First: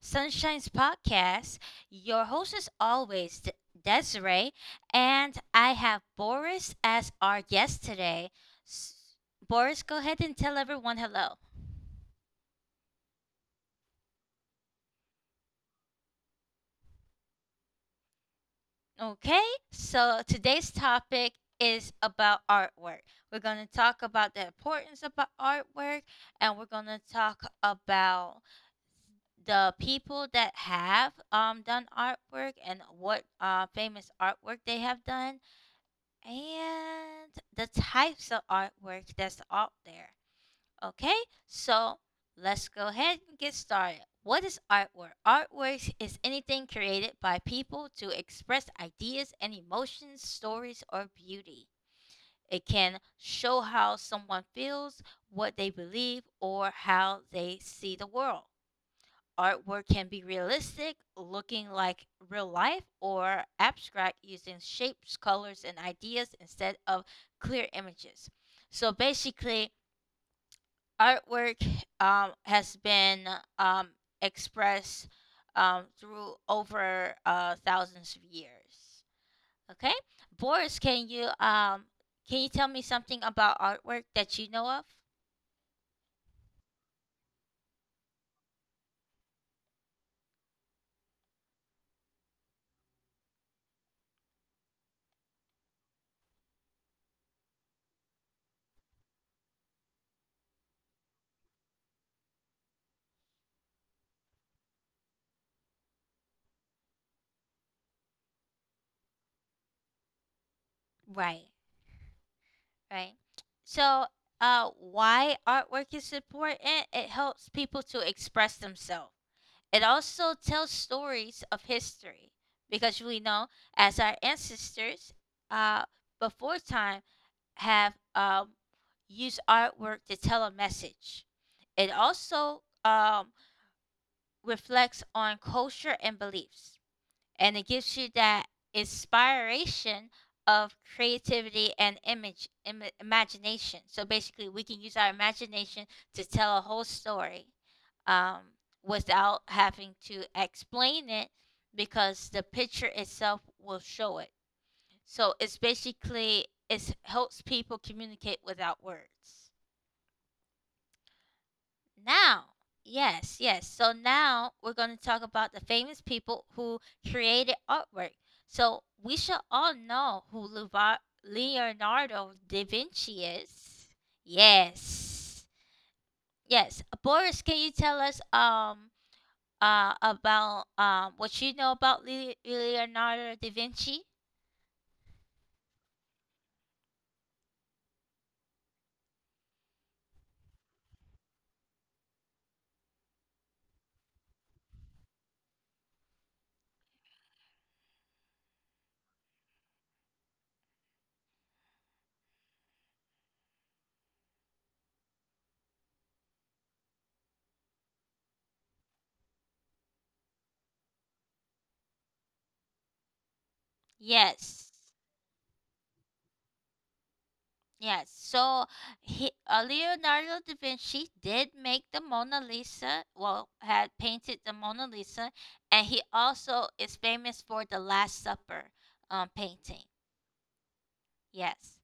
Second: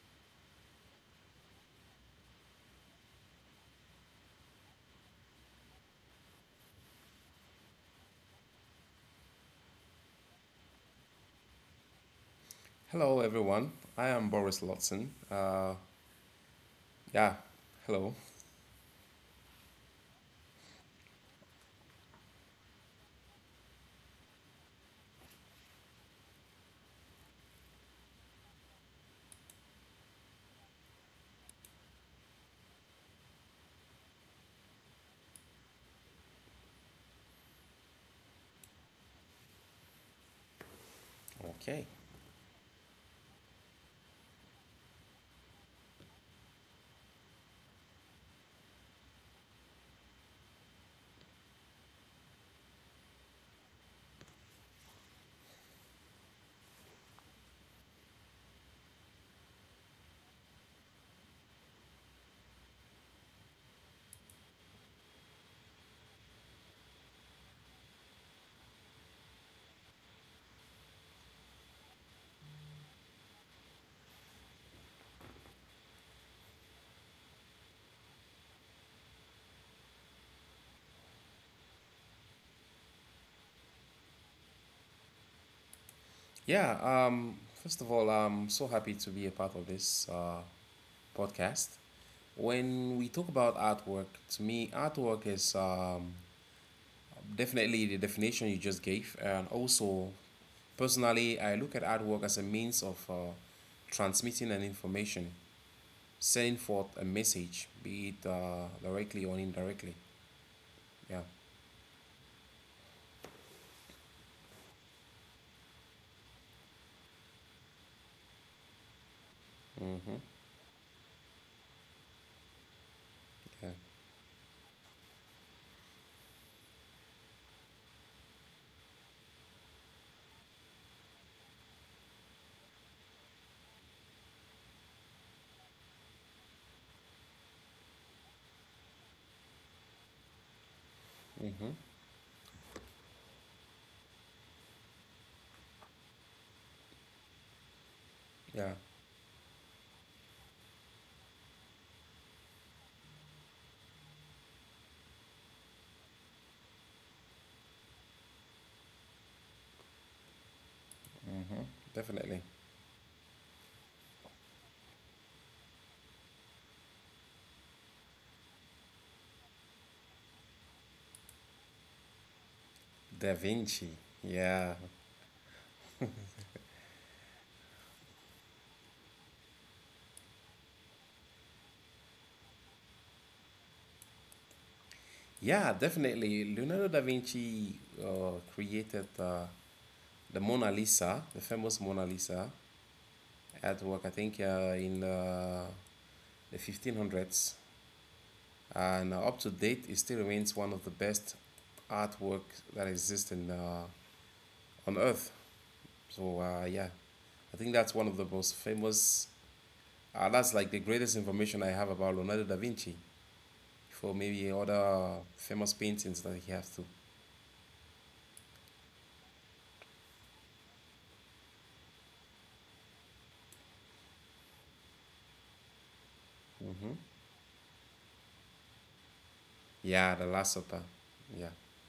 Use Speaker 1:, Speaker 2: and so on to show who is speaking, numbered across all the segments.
Speaker 1: Sunshine's podcast. Your host is always Desiree, and I have Boris as our guest today. S- Boris, go ahead and tell everyone hello.
Speaker 2: Hello, everyone. I am Boris Lotson. Yeah, hello.
Speaker 1: Okay, so today's topic is about artwork. We're going to talk about the importance about artwork, and we're going to talk about the people that have done artwork and what famous artwork they have done and the types of artwork that's out there. Okay?
Speaker 2: Okay.
Speaker 1: So, let's go ahead and get started. What is artwork? Artwork is anything created by people to express ideas and emotions, stories or beauty. It can show how someone feels, what they believe, or how they see the world. Artwork can be realistic, looking like real life, or abstract, using shapes, colors, and ideas instead of clear images. So basically, artwork has been um, expressed through over thousands of years. Okay, Boris, can you tell me something about artwork that you know of?
Speaker 2: Yeah, first of all, I'm so happy to be a part of this podcast. When we talk about artwork, to me, artwork is definitely the definition you just gave. And also, personally, I look at artwork as a means of transmitting an information, sending forth a message, be it directly or indirectly. Yeah.
Speaker 1: Right. Right. So, why artwork is important? It helps people to express themselves. It
Speaker 2: Mm-hmm.
Speaker 1: also tells stories of history because we know
Speaker 2: Yeah.
Speaker 1: as our ancestors, uh, before time have used artwork to tell a message. It also reflects on culture and beliefs, and it gives you that inspiration of
Speaker 2: Mm-hmm.
Speaker 1: creativity and imagination. So basically, we can use our imagination to tell a whole story um,
Speaker 2: Yeah.
Speaker 1: without having to explain it, because the picture itself will show it. So it's basically, it helps people communicate without words
Speaker 2: Definitely.
Speaker 1: now. Yes, yes. So now we're going to talk about the famous people who created artwork. So we should all know who Leonardo da Vinci
Speaker 2: Da
Speaker 1: is.
Speaker 2: Vinci. Yeah.
Speaker 1: Yes, yes. Boris, can you tell us about what you know about Leonardo da Vinci?
Speaker 2: Yeah, definitely. Leonardo da Vinci created the Mona Lisa, the famous Mona Lisa, artwork. I think, in the 1500s. And up to date, it still remains one of the best artwork that exists on Earth. So, yeah, I think that's one of the most famous, that's like the greatest information I have about Leonardo da Vinci for maybe
Speaker 1: Yes.
Speaker 2: other famous paintings that he has too.
Speaker 1: Yes, so he, Leonardo da Vinci did make the Mona Lisa, well, had painted the Mona Lisa, and he also
Speaker 2: Mm-hmm.
Speaker 1: is famous for the Last Supper painting.
Speaker 2: Yeah, The Last Supper. Yeah.
Speaker 1: Yes,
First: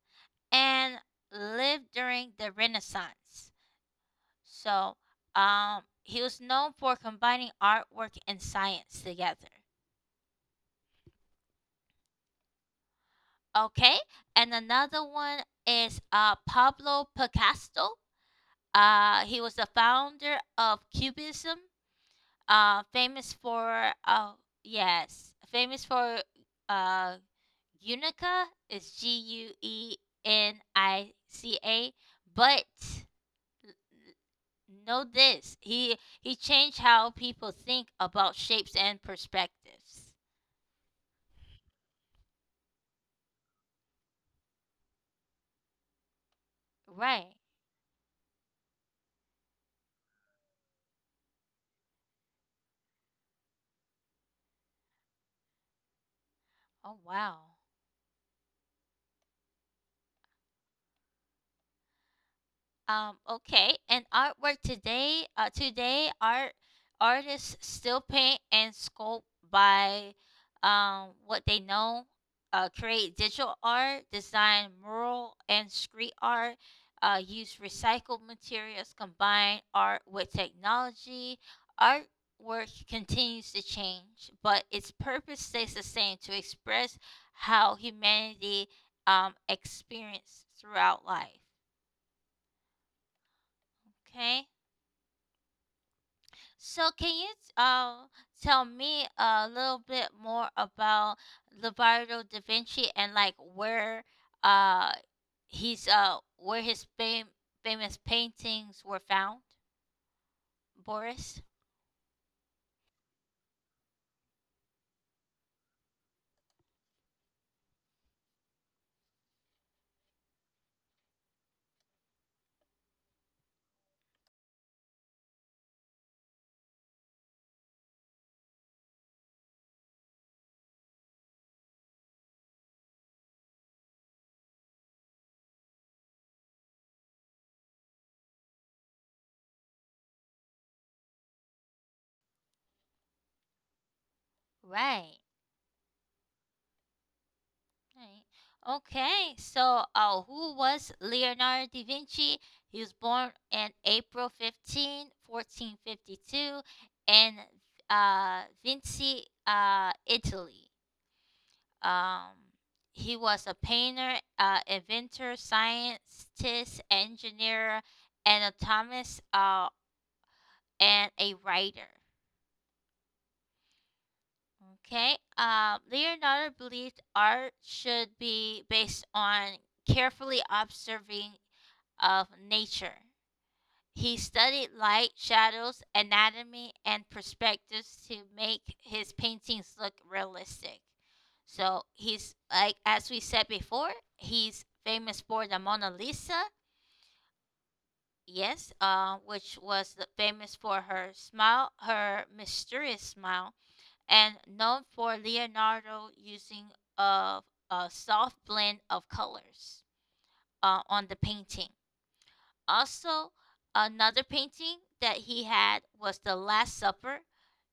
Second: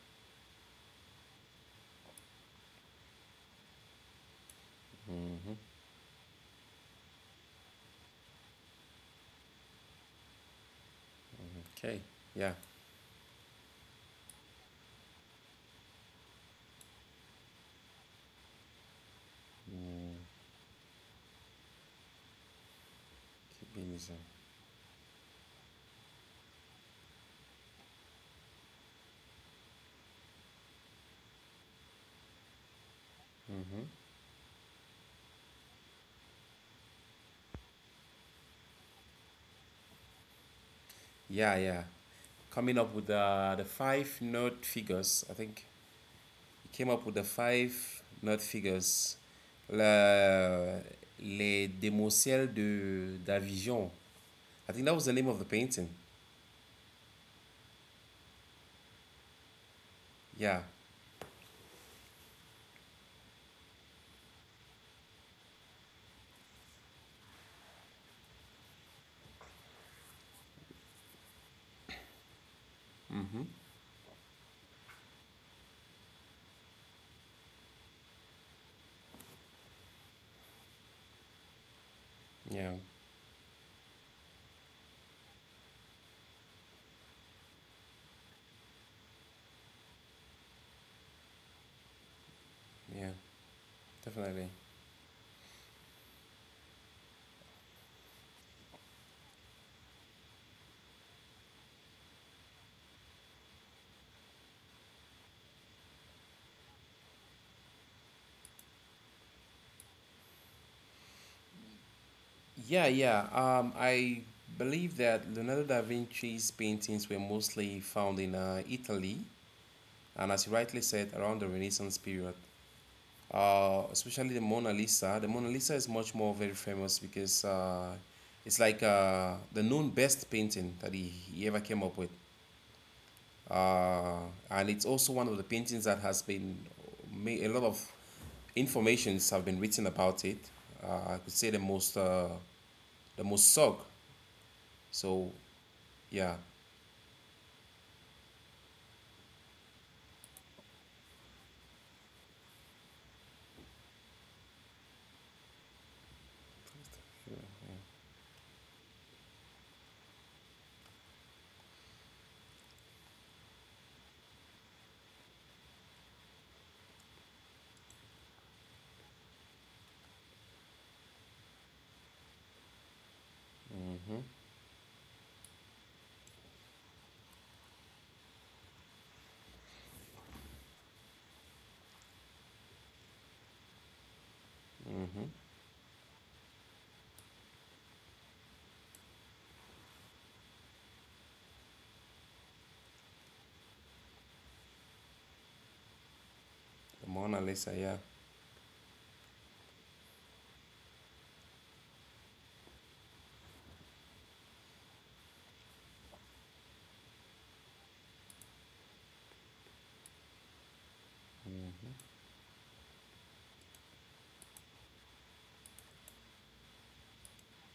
Speaker 1: and lived during the Renaissance. So
Speaker 2: Mm-hmm.
Speaker 1: he was known for combining artwork and science together.
Speaker 2: Okay. Yeah.
Speaker 1: Okay, and another one is Pablo Picasso. He was the
Speaker 2: Mm.
Speaker 1: founder of Cubism, uh, famous
Speaker 2: Keep being
Speaker 1: for
Speaker 2: easy.
Speaker 1: oh, yes, famous for uh, unica is Guenica, but
Speaker 2: Mm-hmm.
Speaker 1: know this, he changed how people think about shapes and perspectives.
Speaker 2: Yeah, yeah. Coming up with the five note figures. I think he came up with the
Speaker 1: Right.
Speaker 2: five note figures. Le, les démoiselles de d'Avignon. I think that was the name of the painting.
Speaker 1: Oh wow.
Speaker 2: Yeah.
Speaker 1: Okay, and artwork today. Today, artists still paint and sculpt by what they know. Create
Speaker 2: Mm-hmm.
Speaker 1: digital art, design mural and street art. Use recycled materials. Combine art with technology.
Speaker 2: Yeah.
Speaker 1: Artwork continues to change, but its purpose stays the same: to express how humanity experienced throughout life.
Speaker 2: Yeah.
Speaker 1: Okay.
Speaker 2: Definitely.
Speaker 1: So can you uh, tell me a little bit more about Leonardo da Vinci, and like where uh, he's where his famous paintings were found, Boris?
Speaker 2: Yeah, yeah. I believe that Leonardo da Vinci's paintings were mostly found in Italy, and as you rightly said, around the Renaissance period. Especially the Mona Lisa. The Mona Lisa is much more very famous because it's like the known best painting that he ever came up with. Uh, and it's also one of the paintings that has been made, a lot of informations have been written about it. I could say the most sog.
Speaker 1: Right.
Speaker 2: So yeah.
Speaker 1: Right. Okay. So uh, who was Leonardo da Vinci? He was born in April 15, 1452, in uh, Vinci, uh, Italy. Um, he was a painter, inventor, scientist, engineer, anatomist, and a writer.
Speaker 2: Mm-hmm.
Speaker 1: Okay. Leonardo believed art should be based on carefully observing of nature. He studied light,
Speaker 2: Mm-hmm.
Speaker 1: shadows, anatomy, and perspectives to make his paintings look realistic. So he's like, as we said before, he's famous for the Mona Lisa,
Speaker 2: The Mona Lisa, yeah.
Speaker 1: yes, which was the, famous for her smile, her mysterious smile, and known for Leonardo using of a soft blend of colors on the painting. Also, another painting that he had was The Last Supper,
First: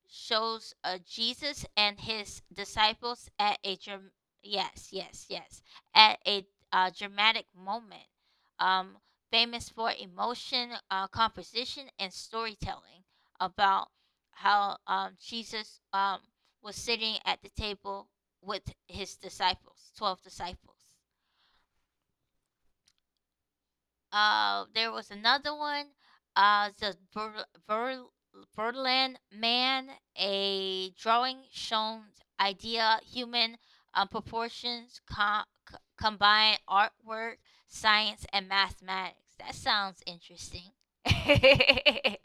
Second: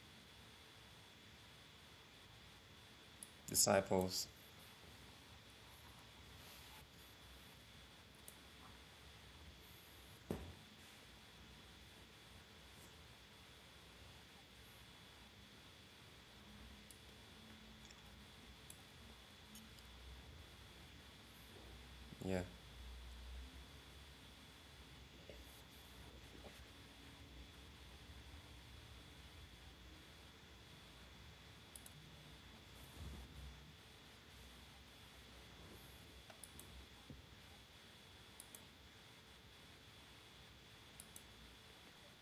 Speaker 1: shows Jesus and his disciples at a
Speaker 2: Disciples,
Speaker 1: yes, yes, yes, at a dramatic moment. Um, famous for emotion, composition, and storytelling about how Jesus was sitting at the table with his disciples, 12 disciples.
Speaker 2: yeah.
Speaker 1: There was another one. The Berlin Man, a drawing shown idea, human proportions, combine artwork, science, and mathematics. That sounds interesting.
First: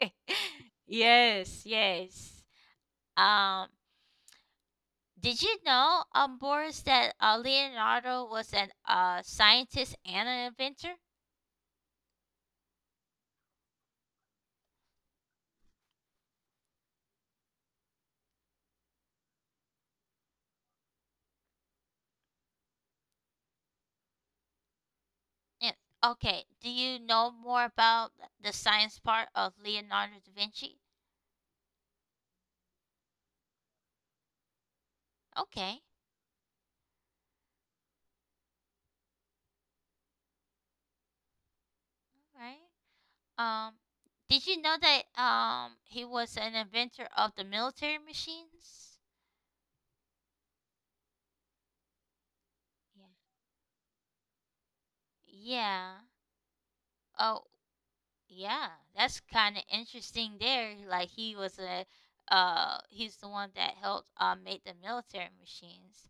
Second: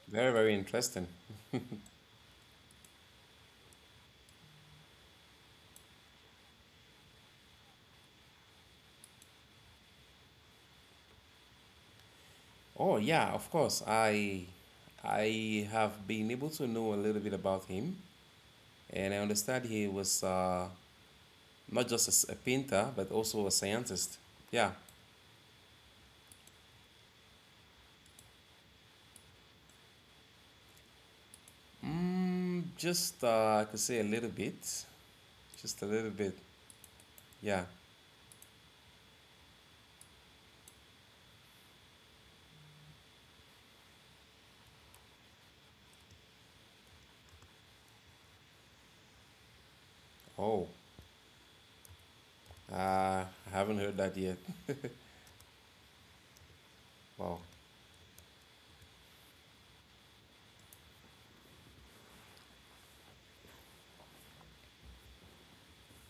Speaker 2: Very, very interesting.
Speaker 1: Yes, yes. Um, did you know, Boris, that Leonardo was an scientist and an inventor?
Speaker 2: Oh, yeah, of course. I have been able to know a little bit about him, and I understand he was not just a painter, but also a scientist. Yeah.
Speaker 1: And okay, do you know more about the science part of Leonardo da Vinci?
Speaker 2: Just I could say a little bit.
Speaker 1: Okay,
Speaker 2: Just a little bit. Yeah.
Speaker 1: all right. Did you know that um, he was an inventor of the military machines?
Speaker 2: Oh,
Speaker 1: Yeah.
Speaker 2: uh, I haven't heard that yet.
Speaker 1: Yeah.
Speaker 2: Wow.
Speaker 1: Oh, yeah. That's kind of interesting there. Like he was a uh, he's the one that helped uh, make the military machines.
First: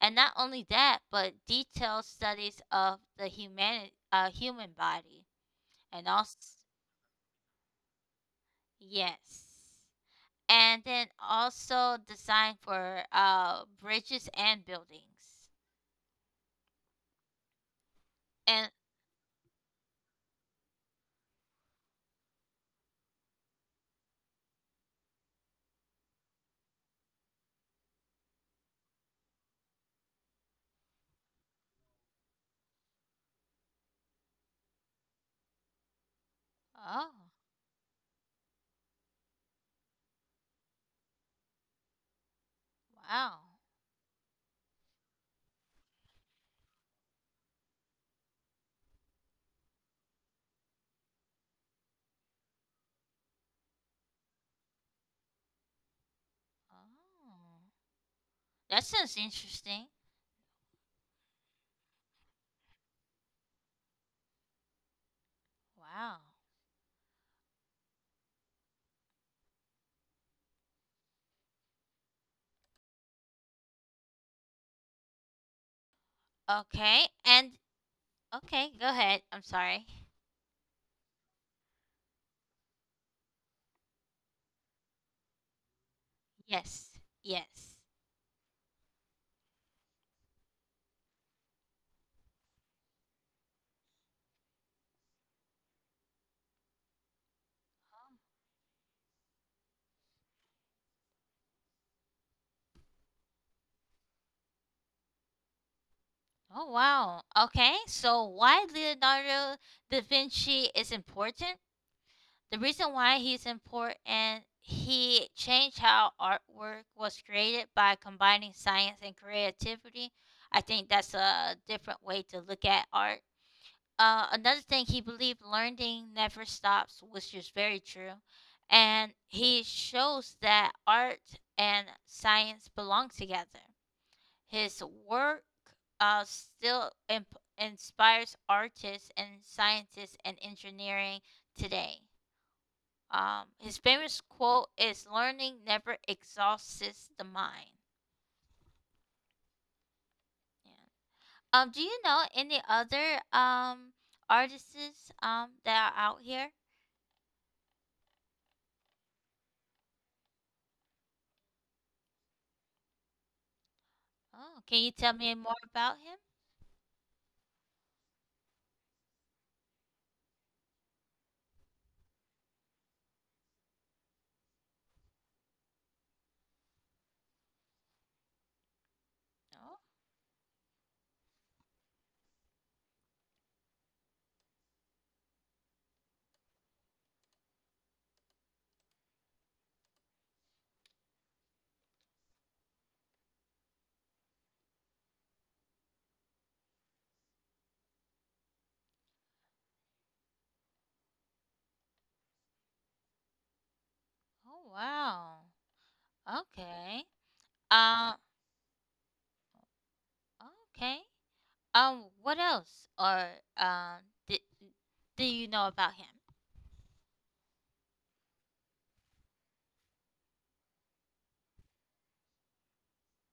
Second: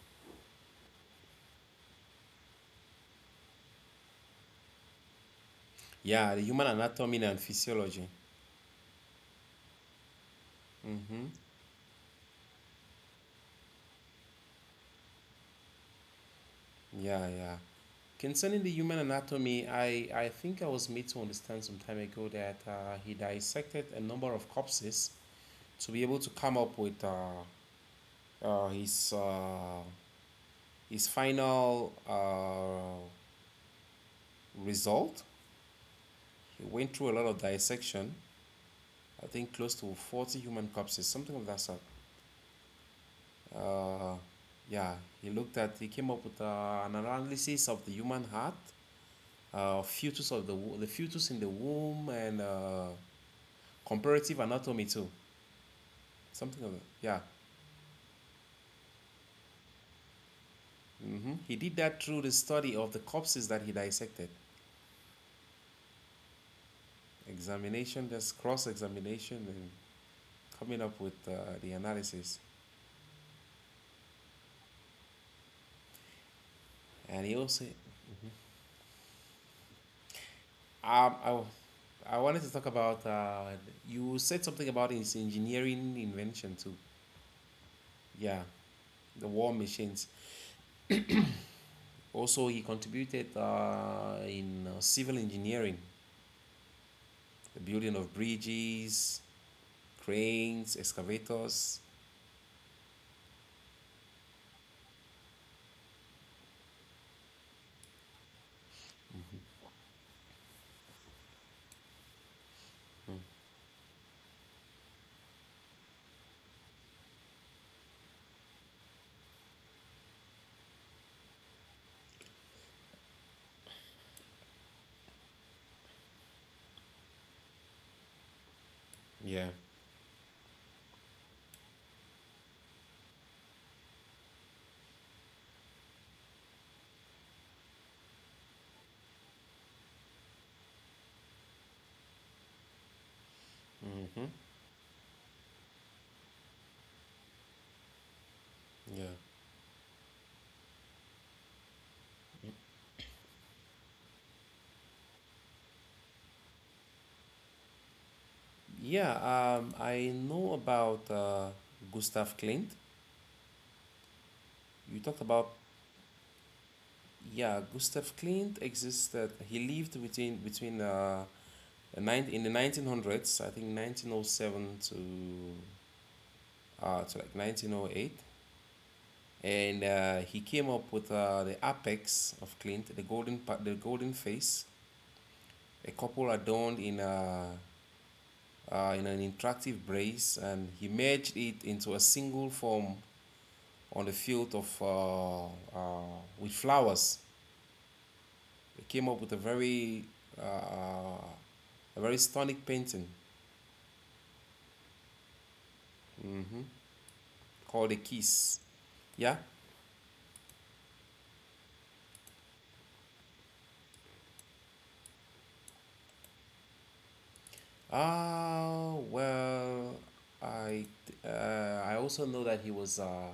Speaker 1: And not only that, but detailed studies of the human uh, human body, and
Speaker 2: Yeah,
Speaker 1: also
Speaker 2: the human anatomy and physiology.
Speaker 1: yes. And then
Speaker 2: Mm-hmm.
Speaker 1: also design for uh, bridges and buildings.
Speaker 2: Yeah, yeah. Concerning
Speaker 1: And
Speaker 2: the human anatomy, I think I was made to understand some time ago that he dissected a number of corpses to be able to come up with uh, his, uh, his final result. He went
Speaker 1: oh,
Speaker 2: through a lot of dissection, I think close to 40 human corpses, something of that sort.
Speaker 1: wow. Oh.
Speaker 2: Uh, yeah, he came up with an analysis of the human heart, fetus of the fetus in the womb, and comparative anatomy too, something of it. Yeah.
Speaker 1: That sounds interesting.
Speaker 2: He did that through the study of the corpses that he dissected,
Speaker 1: Wow.
Speaker 2: examination, just cross examination, and coming up with the analysis.
Speaker 1: Okay.
Speaker 2: And he
Speaker 1: And
Speaker 2: also,
Speaker 1: okay, go ahead. I'm sorry.
Speaker 2: um, I, I wanted to talk about. You said something about his engineering invention too.
Speaker 1: Yes. Yes.
Speaker 2: Yeah, the war machines. Also, he contributed in civil engineering, the building of bridges, cranes, excavators.
Speaker 1: Oh wow. Okay. So why Leonardo da Vinci is important? The reason why
Speaker 2: Mm,
Speaker 1: he's important, he changed how artwork was created by combining science and creativity. I think that's a different way to look at art. Another thing, he believed learning never stops, which is very true. And
Speaker 2: yeah.
Speaker 1: he shows that art and science belong together. His work still inspires artists and scientists and engineering today. His famous
Speaker 2: Mm-hmm.
Speaker 1: quote is "Learning never exhausts the mind."
Speaker 2: Yeah.
Speaker 1: Yeah. Do you know any other um, artists um, that are out here?
Speaker 2: Yeah, I know about Gustav Klimt.
Speaker 1: Oh, can you
Speaker 2: You
Speaker 1: tell
Speaker 2: talked
Speaker 1: me
Speaker 2: about,
Speaker 1: more about him?
Speaker 2: yeah, Gustav Klimt existed. He lived between in the 1900s, I think 1907 to like 1908,
Speaker 1: Oh,
Speaker 2: and he came up with the apex of Klimt, the golden face, a couple adorned in an interactive brace, and he merged it into a single form on the field of with flowers. He came up with uh, uh, a very stunning painting
Speaker 1: oh wow.
Speaker 2: mhm,
Speaker 1: Okay.
Speaker 2: called A
Speaker 1: Um.
Speaker 2: Kiss. Yeah.
Speaker 1: Okay. What else? Or um, did, do you know about him?
Speaker 2: Ah, well, I I also know that he was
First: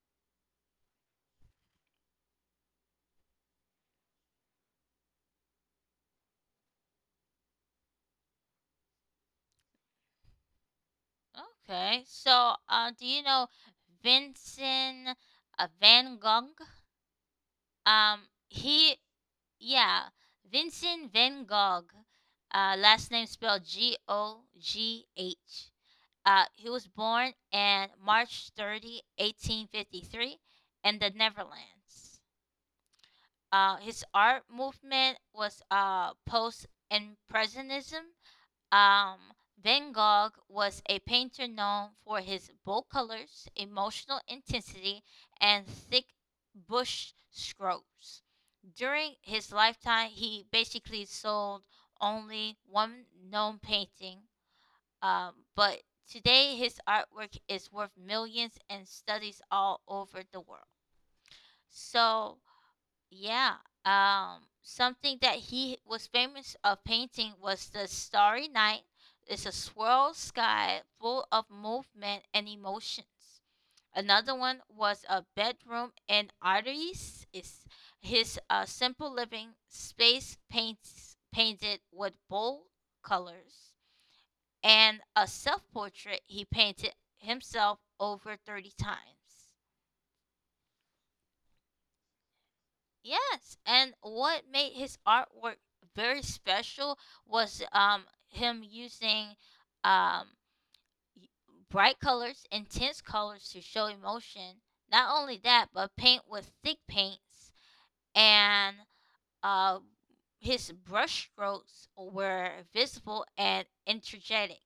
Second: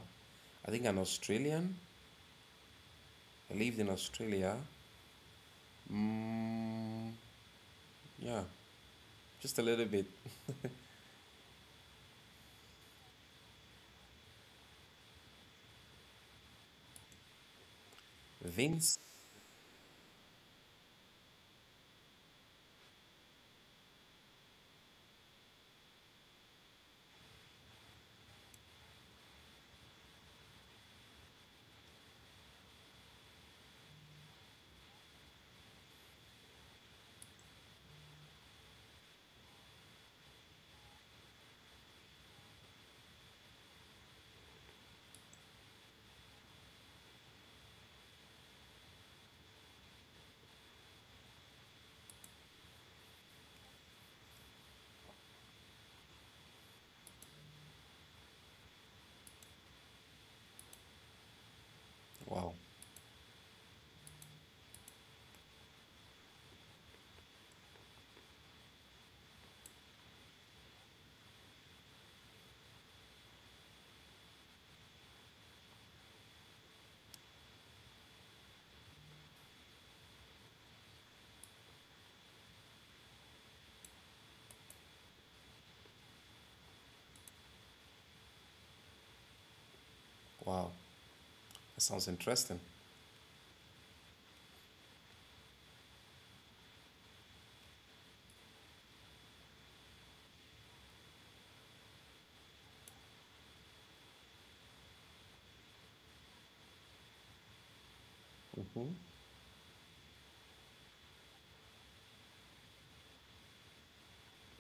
Speaker 2: I think an Australian. He lived in Australia. Mm, yeah, just a little bit.
Speaker 1: Okay. So, do you know Vincent Van Gogh? Um, he,
Speaker 2: Vince.
Speaker 1: yeah, Vincent Van Gogh, last name spelled GOGH. He was born on March 30, 1853, in the Netherlands. His art movement was post impressionism. Um, Van Gogh was a painter known for his bold colors, emotional intensity, and thick bush strokes. During his lifetime, he basically sold only one known painting, but today his artwork is worth millions and studies all over the world. So,
Speaker 2: Wow,
Speaker 1: yeah, something that he was famous of painting was the Starry Night. It's a swirl sky full of movement and emotions. Another one was a bedroom and arteries. Is his simple living space paints painted with bold colors, and a self portrait, he painted himself over 30 times.
Speaker 2: wow, that sounds interesting.
Speaker 1: Yes, and what made his artwork very special was um, him using um y- bright colors, intense colors to show emotion. Not only that, but paint with thick paints and
Speaker 2: Hmm.
Speaker 1: uh, his brushstrokes were visible and energetic.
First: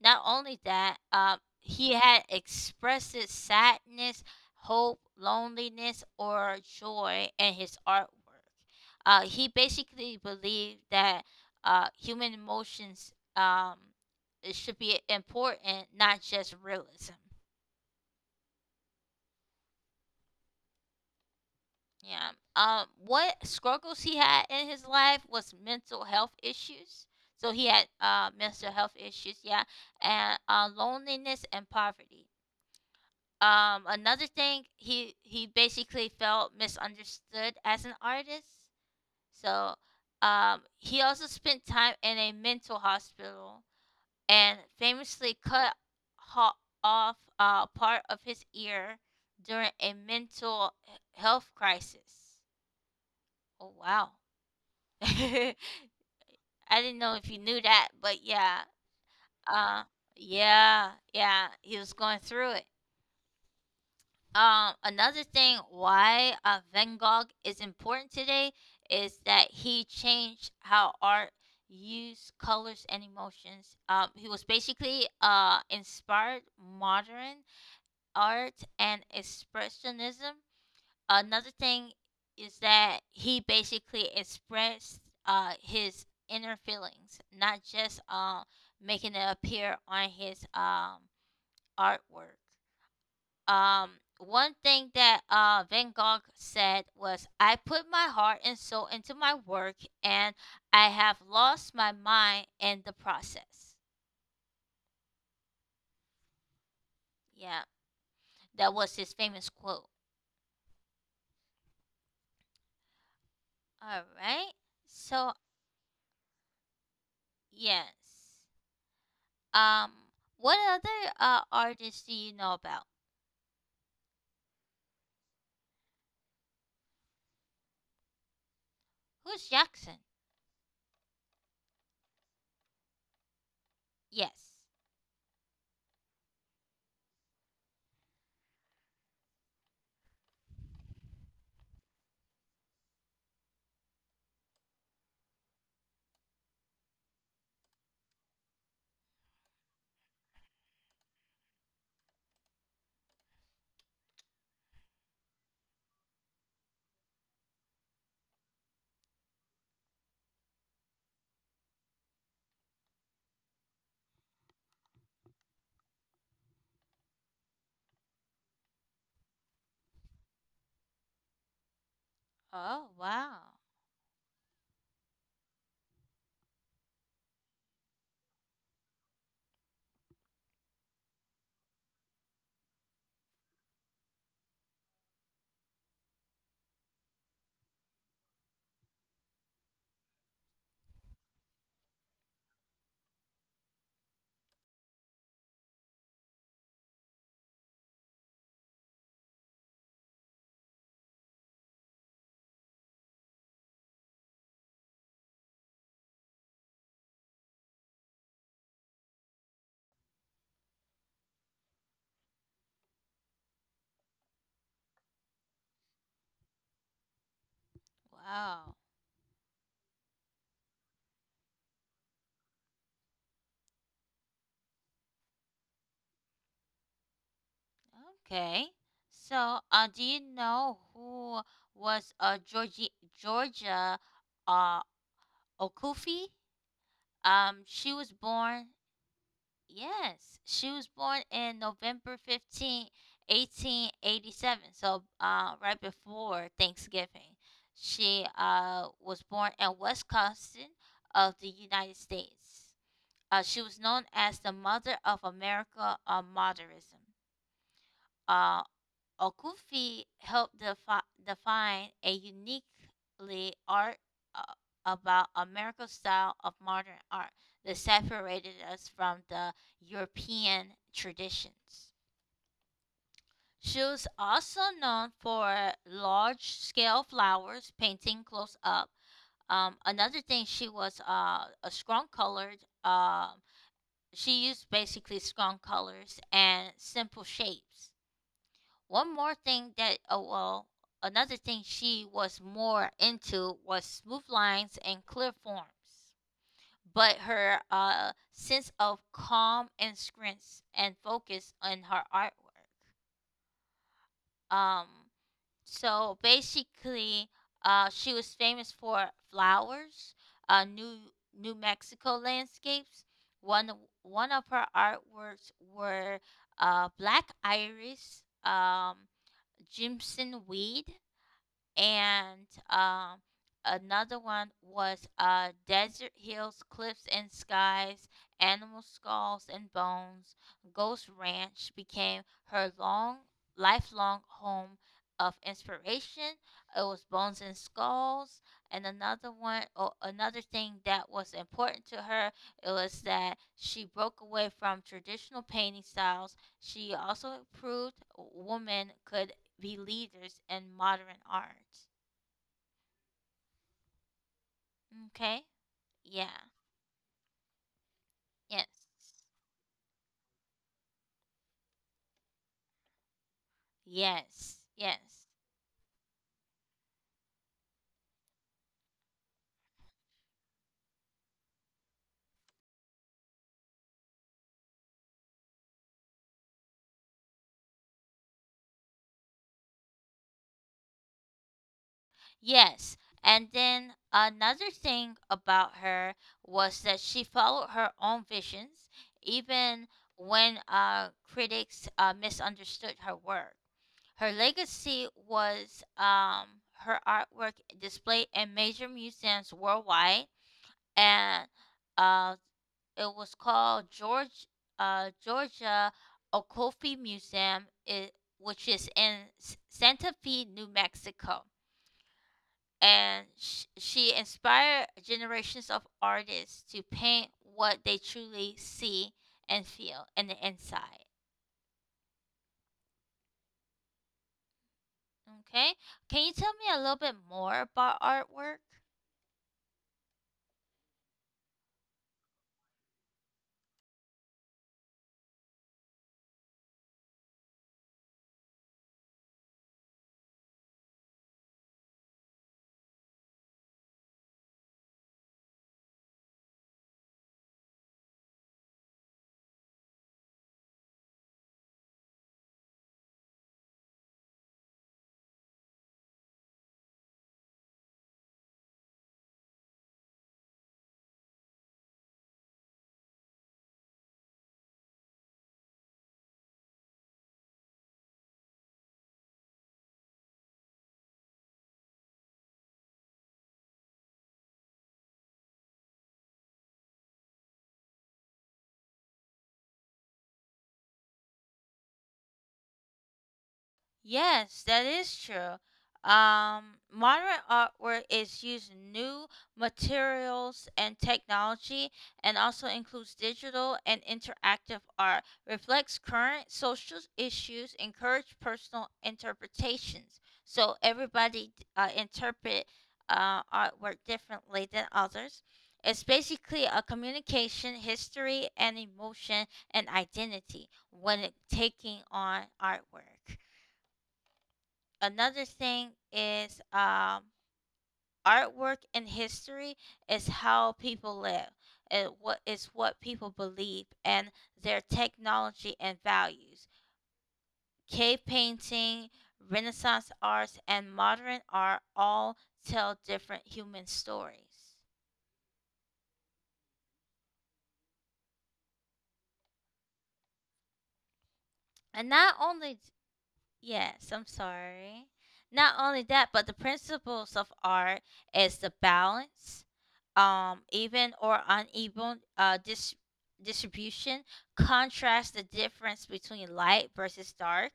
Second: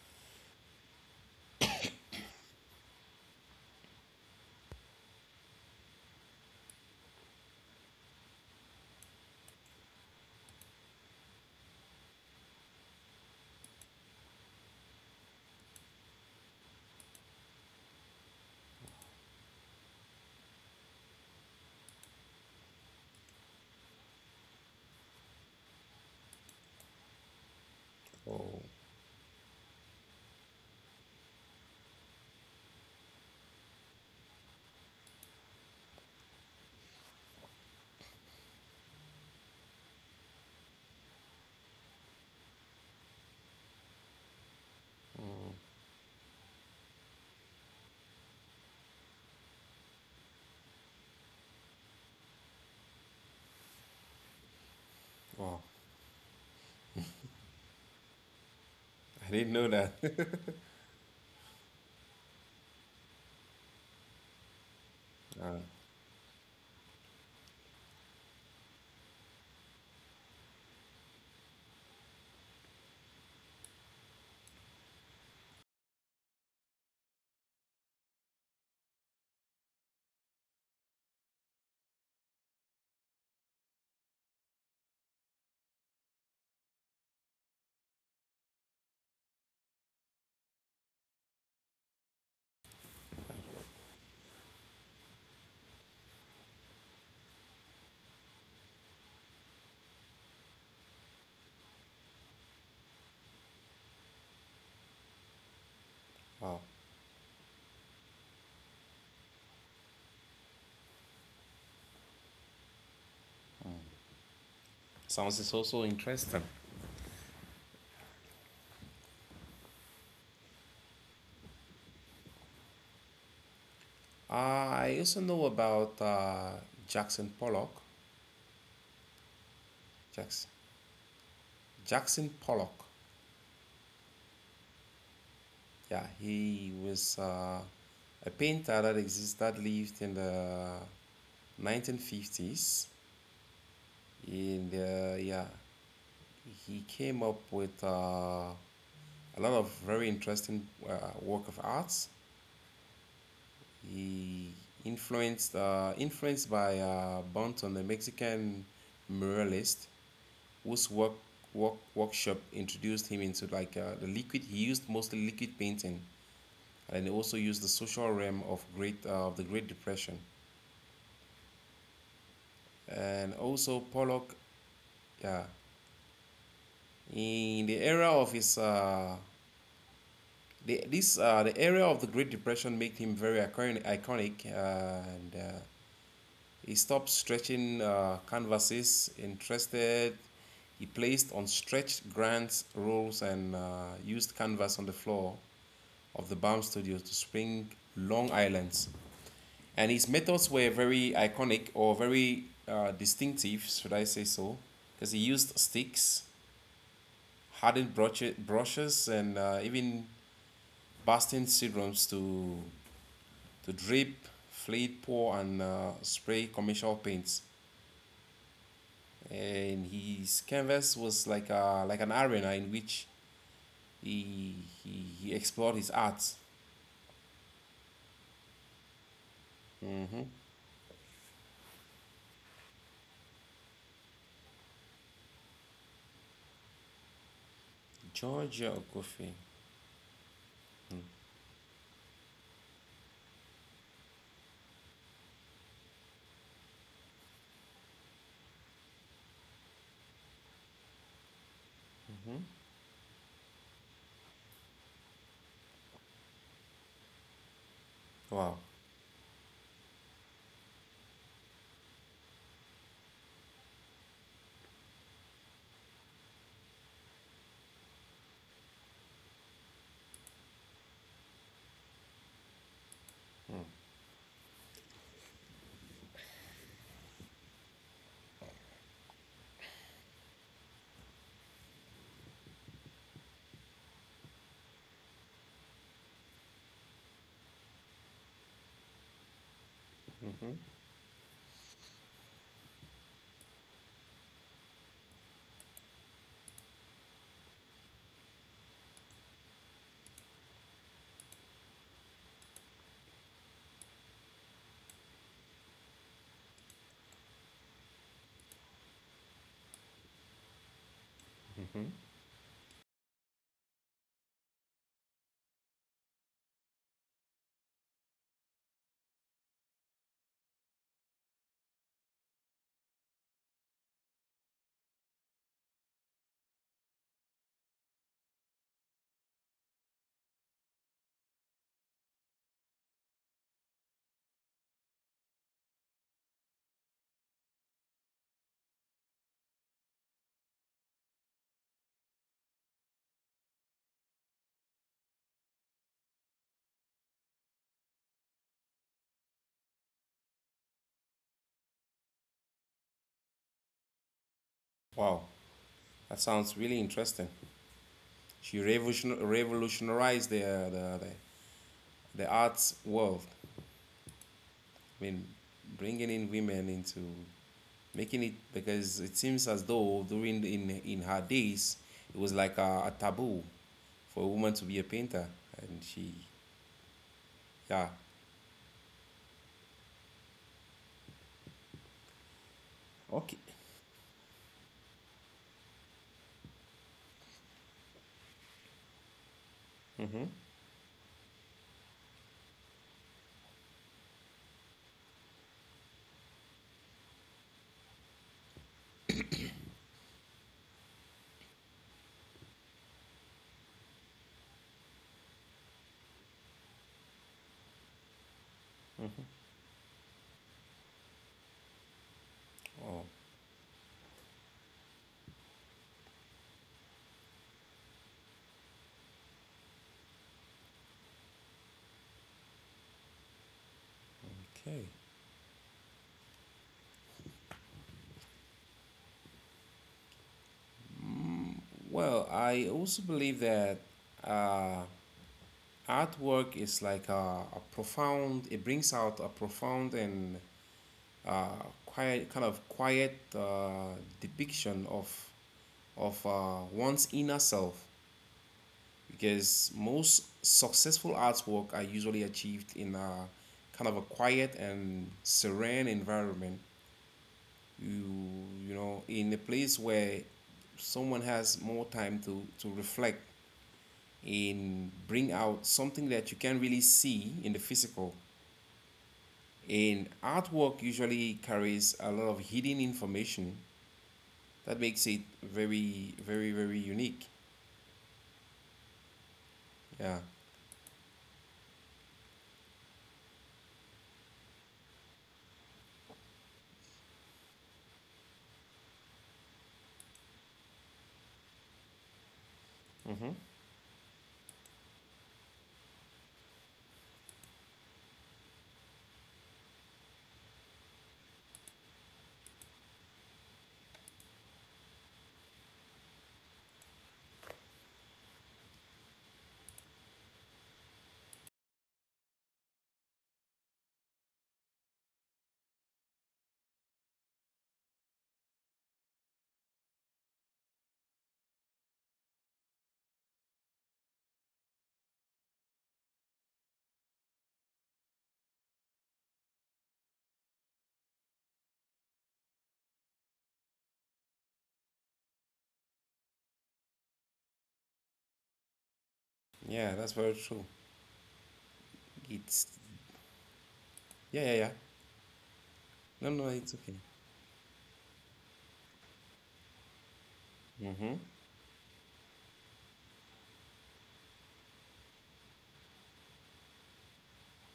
Speaker 1: Not only that, he had expressed sadness, hope, loneliness, or joy in his artwork. He basically believed that human emotions it should be important, not just realism. Yeah. What struggles he had in his life was mental health issues. So he had
Speaker 2: Oh,
Speaker 1: mental health issues, yeah, and loneliness and poverty. Another thing, he basically felt misunderstood as an artist. So he also spent time in a mental hospital, and famously cut ho- off part of his ear during a mental health crisis. Oh wow. I
Speaker 2: wow,
Speaker 1: didn't know if you knew that, but yeah,
Speaker 2: I didn't know
Speaker 1: uh,
Speaker 2: that.
Speaker 1: yeah, yeah, he was going through it. Another thing
Speaker 2: Uh,
Speaker 1: why Van Gogh is important today is that he changed how art used colors and emotions. He was basically uh, inspired modern art and expressionism. Another thing is that he basically expressed his inner feelings, not just making it appear on his artwork. Um, one thing that Van Gogh said was, "I put my heart and soul into my work, and I have lost my mind in the process."
Speaker 2: wow.
Speaker 1: Yeah, that was his famous quote. All right. So,
Speaker 2: Sounds is also interesting.
Speaker 1: yes. Um, what other artists do you know about?
Speaker 2: I also know about Jackson Pollock.
Speaker 1: Who's Jackson?
Speaker 2: Jackson, Jackson Pollock.
Speaker 1: Yes.
Speaker 2: Yeah, he was a painter that exists that lived in the 1950s. In the yeah, he came up with a lot of very interesting work of arts. He influenced by Bunton, the Mexican muralist, whose workshop introduced him into like the liquid. He used mostly liquid painting, and he also used the social realm of great of the Great Depression,
Speaker 1: Oh,
Speaker 2: and
Speaker 1: wow.
Speaker 2: also Pollock. Yeah, in the era of his. The era of the Great Depression made him very iconic, and he stopped stretching canvases. Interested, he placed on stretched grants rolls and used canvas on the floor of the Baum Studios to Spring, Long Island. And his methods were very iconic or very distinctive, should I say so, because he used sticks, hardened brushes, and even Boston syndromes to drip, fleet, pour, and spray commercial paints.
Speaker 1: Wow.
Speaker 2: And his canvas was like an arena in which he, he, he explored his art.
Speaker 1: Okay. So, do you
Speaker 2: Hmm.
Speaker 1: know who was Georgie, Georgia uh, Okufi? She was
Speaker 2: Georgia
Speaker 1: born,
Speaker 2: Okofe.
Speaker 1: yes, she was born in November 15, 1887. So, right before Thanksgiving, she was born in Wisconsin of the United
Speaker 2: Hmm.
Speaker 1: States. She was known as the mother of America modernism.
Speaker 2: Wow.
Speaker 1: Um, Okufi helped define a uniquely art uh, about American style of modern art that separated us from the European traditions.
Speaker 2: Mm.
Speaker 1: She was also known for large scale flowers, painting close up. Another thing, she was a strong colored, um, she used basically strong colors and simple shapes. One more thing that, oh,
Speaker 2: Hmm.
Speaker 1: well, another thing she was more into was smooth lines and clear forms. But her sense of calm and strength and focus on her artwork. Um, so basically, she was famous for flowers, uh, New New
Speaker 2: Hmm.
Speaker 1: Mexico landscapes. One of- one of her artworks were black iris, Jimson weed, and um, another one was Desert Hills, Cliffs and Skies, Animal Skulls and Bones. Ghost Ranch became her long, lifelong home of inspiration. It was Bones and Skulls, and another one, or another thing that was important to her, it was that she broke away from traditional painting styles. She also proved women could be leaders in modern art.
Speaker 2: Wow,
Speaker 1: Okay?
Speaker 2: that
Speaker 1: Yeah.
Speaker 2: sounds really interesting. She
Speaker 1: Yes.
Speaker 2: revolutionized the arts world.
Speaker 1: Yes.
Speaker 2: I mean,
Speaker 1: Yes.
Speaker 2: bringing in women into making it, because it seems as though during in her days it was like a taboo for a woman to be a painter, and she yeah.
Speaker 1: Yes.
Speaker 2: Okay.
Speaker 1: And then another thing about her was that she followed her own visions, even
Speaker 2: Mm-hmm.
Speaker 1: when critics misunderstood her work. Her legacy was her artwork displayed in major museums worldwide and uh, it was called George Georgia Okofi Museum, which is in
Speaker 2: Mm-hmm.
Speaker 1: Santa Fe, New Mexico.
Speaker 2: Oh,
Speaker 1: And she inspired generations of artists to paint what they truly see and feel in the inside.
Speaker 2: okay.
Speaker 1: Okay, can you tell me a little bit more about artwork?
Speaker 2: Mm, well, I also believe that uh, Artwork is like a profound, it brings out a profound and uh, kind of quiet depiction of one's inner self, because most successful artwork are usually achieved in a kind of a quiet and serene environment. You, in a place where someone has more time to reflect and bring out something that you can't really see in the physical. And artwork usually carries a lot of hidden information that makes it very, very, very unique. Yeah.
Speaker 1: Yes, that is true. Modern artwork is using new materials and technology and also includes
Speaker 2: Mm-hmm.
Speaker 1: digital and interactive art, reflects current social issues, encourage personal interpretations. So everybody interpret artwork differently than others. It's basically a communication, history, and emotion and identity when it, taking on artwork. Another thing is artwork and history is how people live. It what is what people believe and their technology and values. Cave painting, Renaissance arts, and modern art all tell different human stories.
Speaker 2: Yeah, that's very true.
Speaker 1: And not
Speaker 2: It's
Speaker 1: only. Yes, I'm
Speaker 2: Yeah, yeah, yeah.
Speaker 1: sorry. Not only that,
Speaker 2: No,
Speaker 1: but
Speaker 2: no,
Speaker 1: the
Speaker 2: it's okay.
Speaker 1: principles of art is the balance, even
Speaker 2: Mm-hmm.
Speaker 1: or uneven distribution, contrast the difference between light versus dark,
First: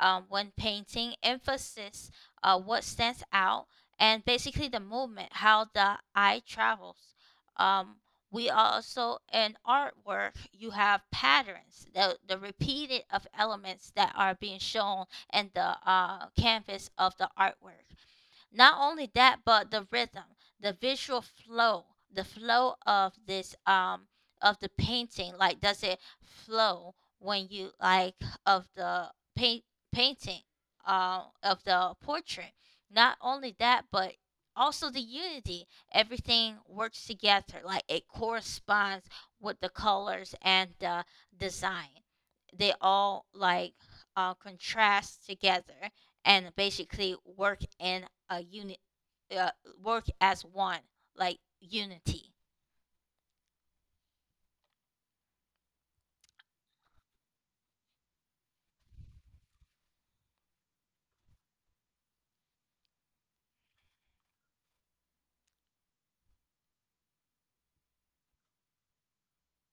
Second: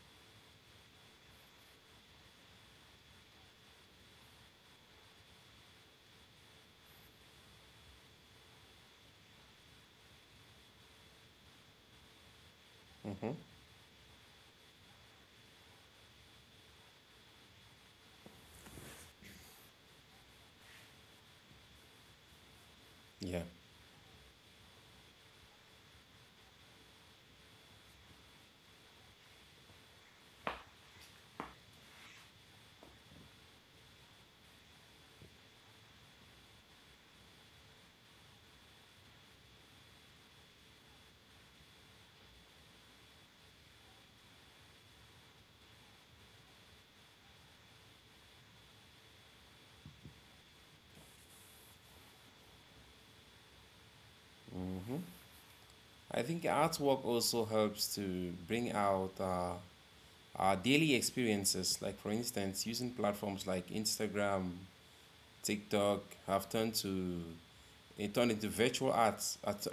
Speaker 1: when painting, emphasis, what stands out, and basically the movement, how the eye travels. Um, we also in artwork you have patterns, the repeated of
Speaker 2: Mm-hmm.
Speaker 1: elements that are being shown and the canvas of the artwork. Not only that, but the rhythm, the visual flow, the flow of
Speaker 2: Yeah.
Speaker 1: this of the painting. Like, does it flow when you like of the paint painting, of the portrait? Not only that, but also the unity. Everything works together. Like it corresponds with the colors and the design. They all like contrast together and basically work in a unit, uh, work as one, like unity.
Speaker 2: Mm-hmm. I think artwork also helps to bring out our daily experiences. Like for instance, using platforms like Instagram, TikTok have turned to. They turned into virtual arts.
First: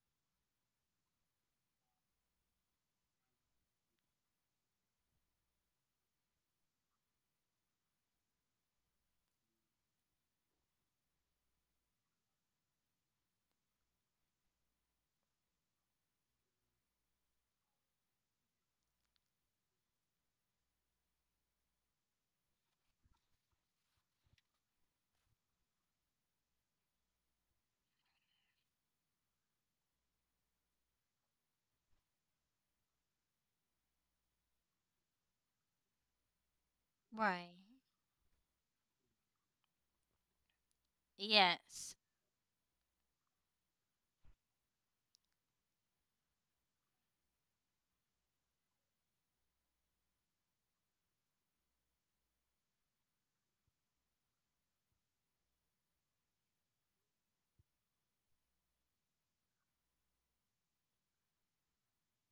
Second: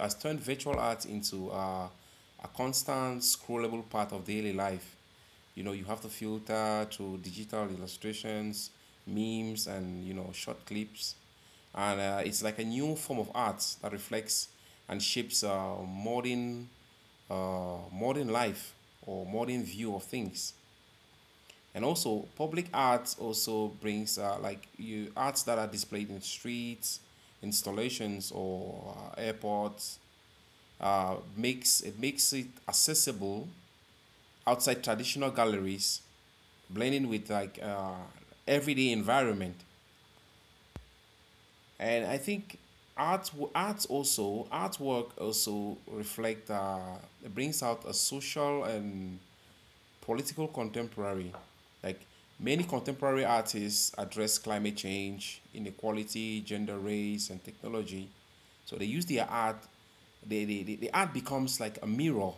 Speaker 2: Has turned virtual arts into a constant scrollable part of daily life. You know, you have to filter through digital illustrations, memes, and short clips. And it's like a new form of art that reflects and shapes modern life or modern view of things. And also public arts also brings like you arts that are displayed in streets installations or airports, makes it accessible outside traditional galleries, blending with
Speaker 1: Right.
Speaker 2: like everyday environment.
Speaker 1: Yes,
Speaker 2: And I think artwork also reflect, it brings out a social and political contemporary. Like many contemporary artists address climate change, inequality, gender, race, and technology. So they use their art. The art becomes like a mirror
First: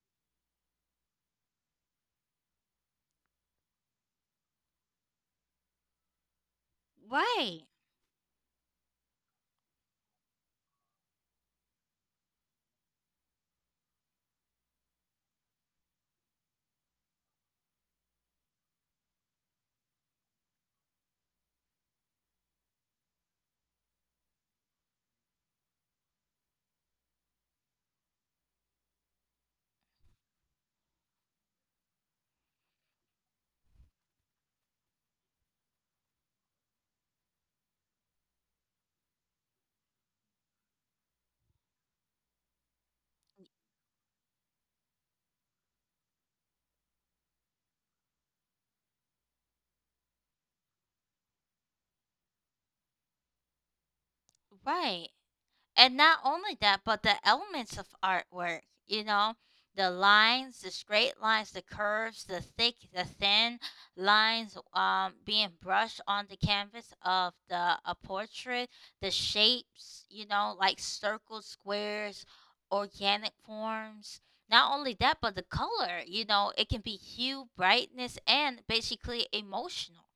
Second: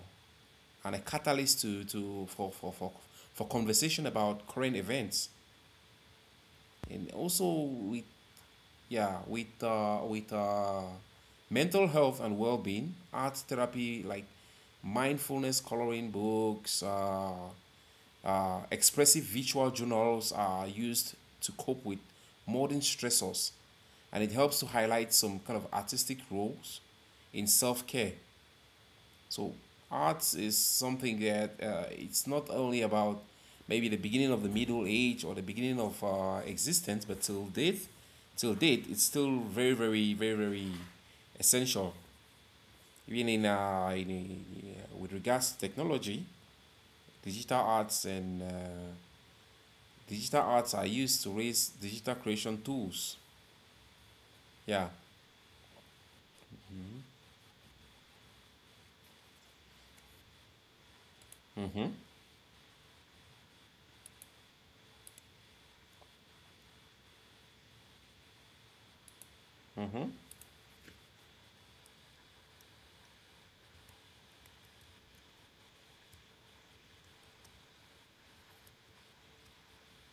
Speaker 2: and a catalyst to for conversation about current events. And also
Speaker 1: right.
Speaker 2: with mental health and well being. Art therapy like mindfulness coloring books. Expressive visual journals are used to cope with modern stressors, and it helps to highlight some kind of artistic roles in self-care. So arts is something that, it's not only about maybe the beginning of the middle age or the beginning of existence, but till date it's still very very very very essential, even in with regards to technology, digital arts, and digital arts are used to raise digital creation tools. Yeah.
Speaker 1: Right. And not only that, but the elements of artwork, you know, the lines, the straight lines, the
Speaker 2: Mhm.
Speaker 1: curves, the thick, the thin lines being brushed on the canvas of the a portrait, the shapes,
Speaker 2: Mhm.
Speaker 1: you know, like circles, squares, organic forms. Not only that, but the color, you know, it can be hue, brightness, and basically emotional.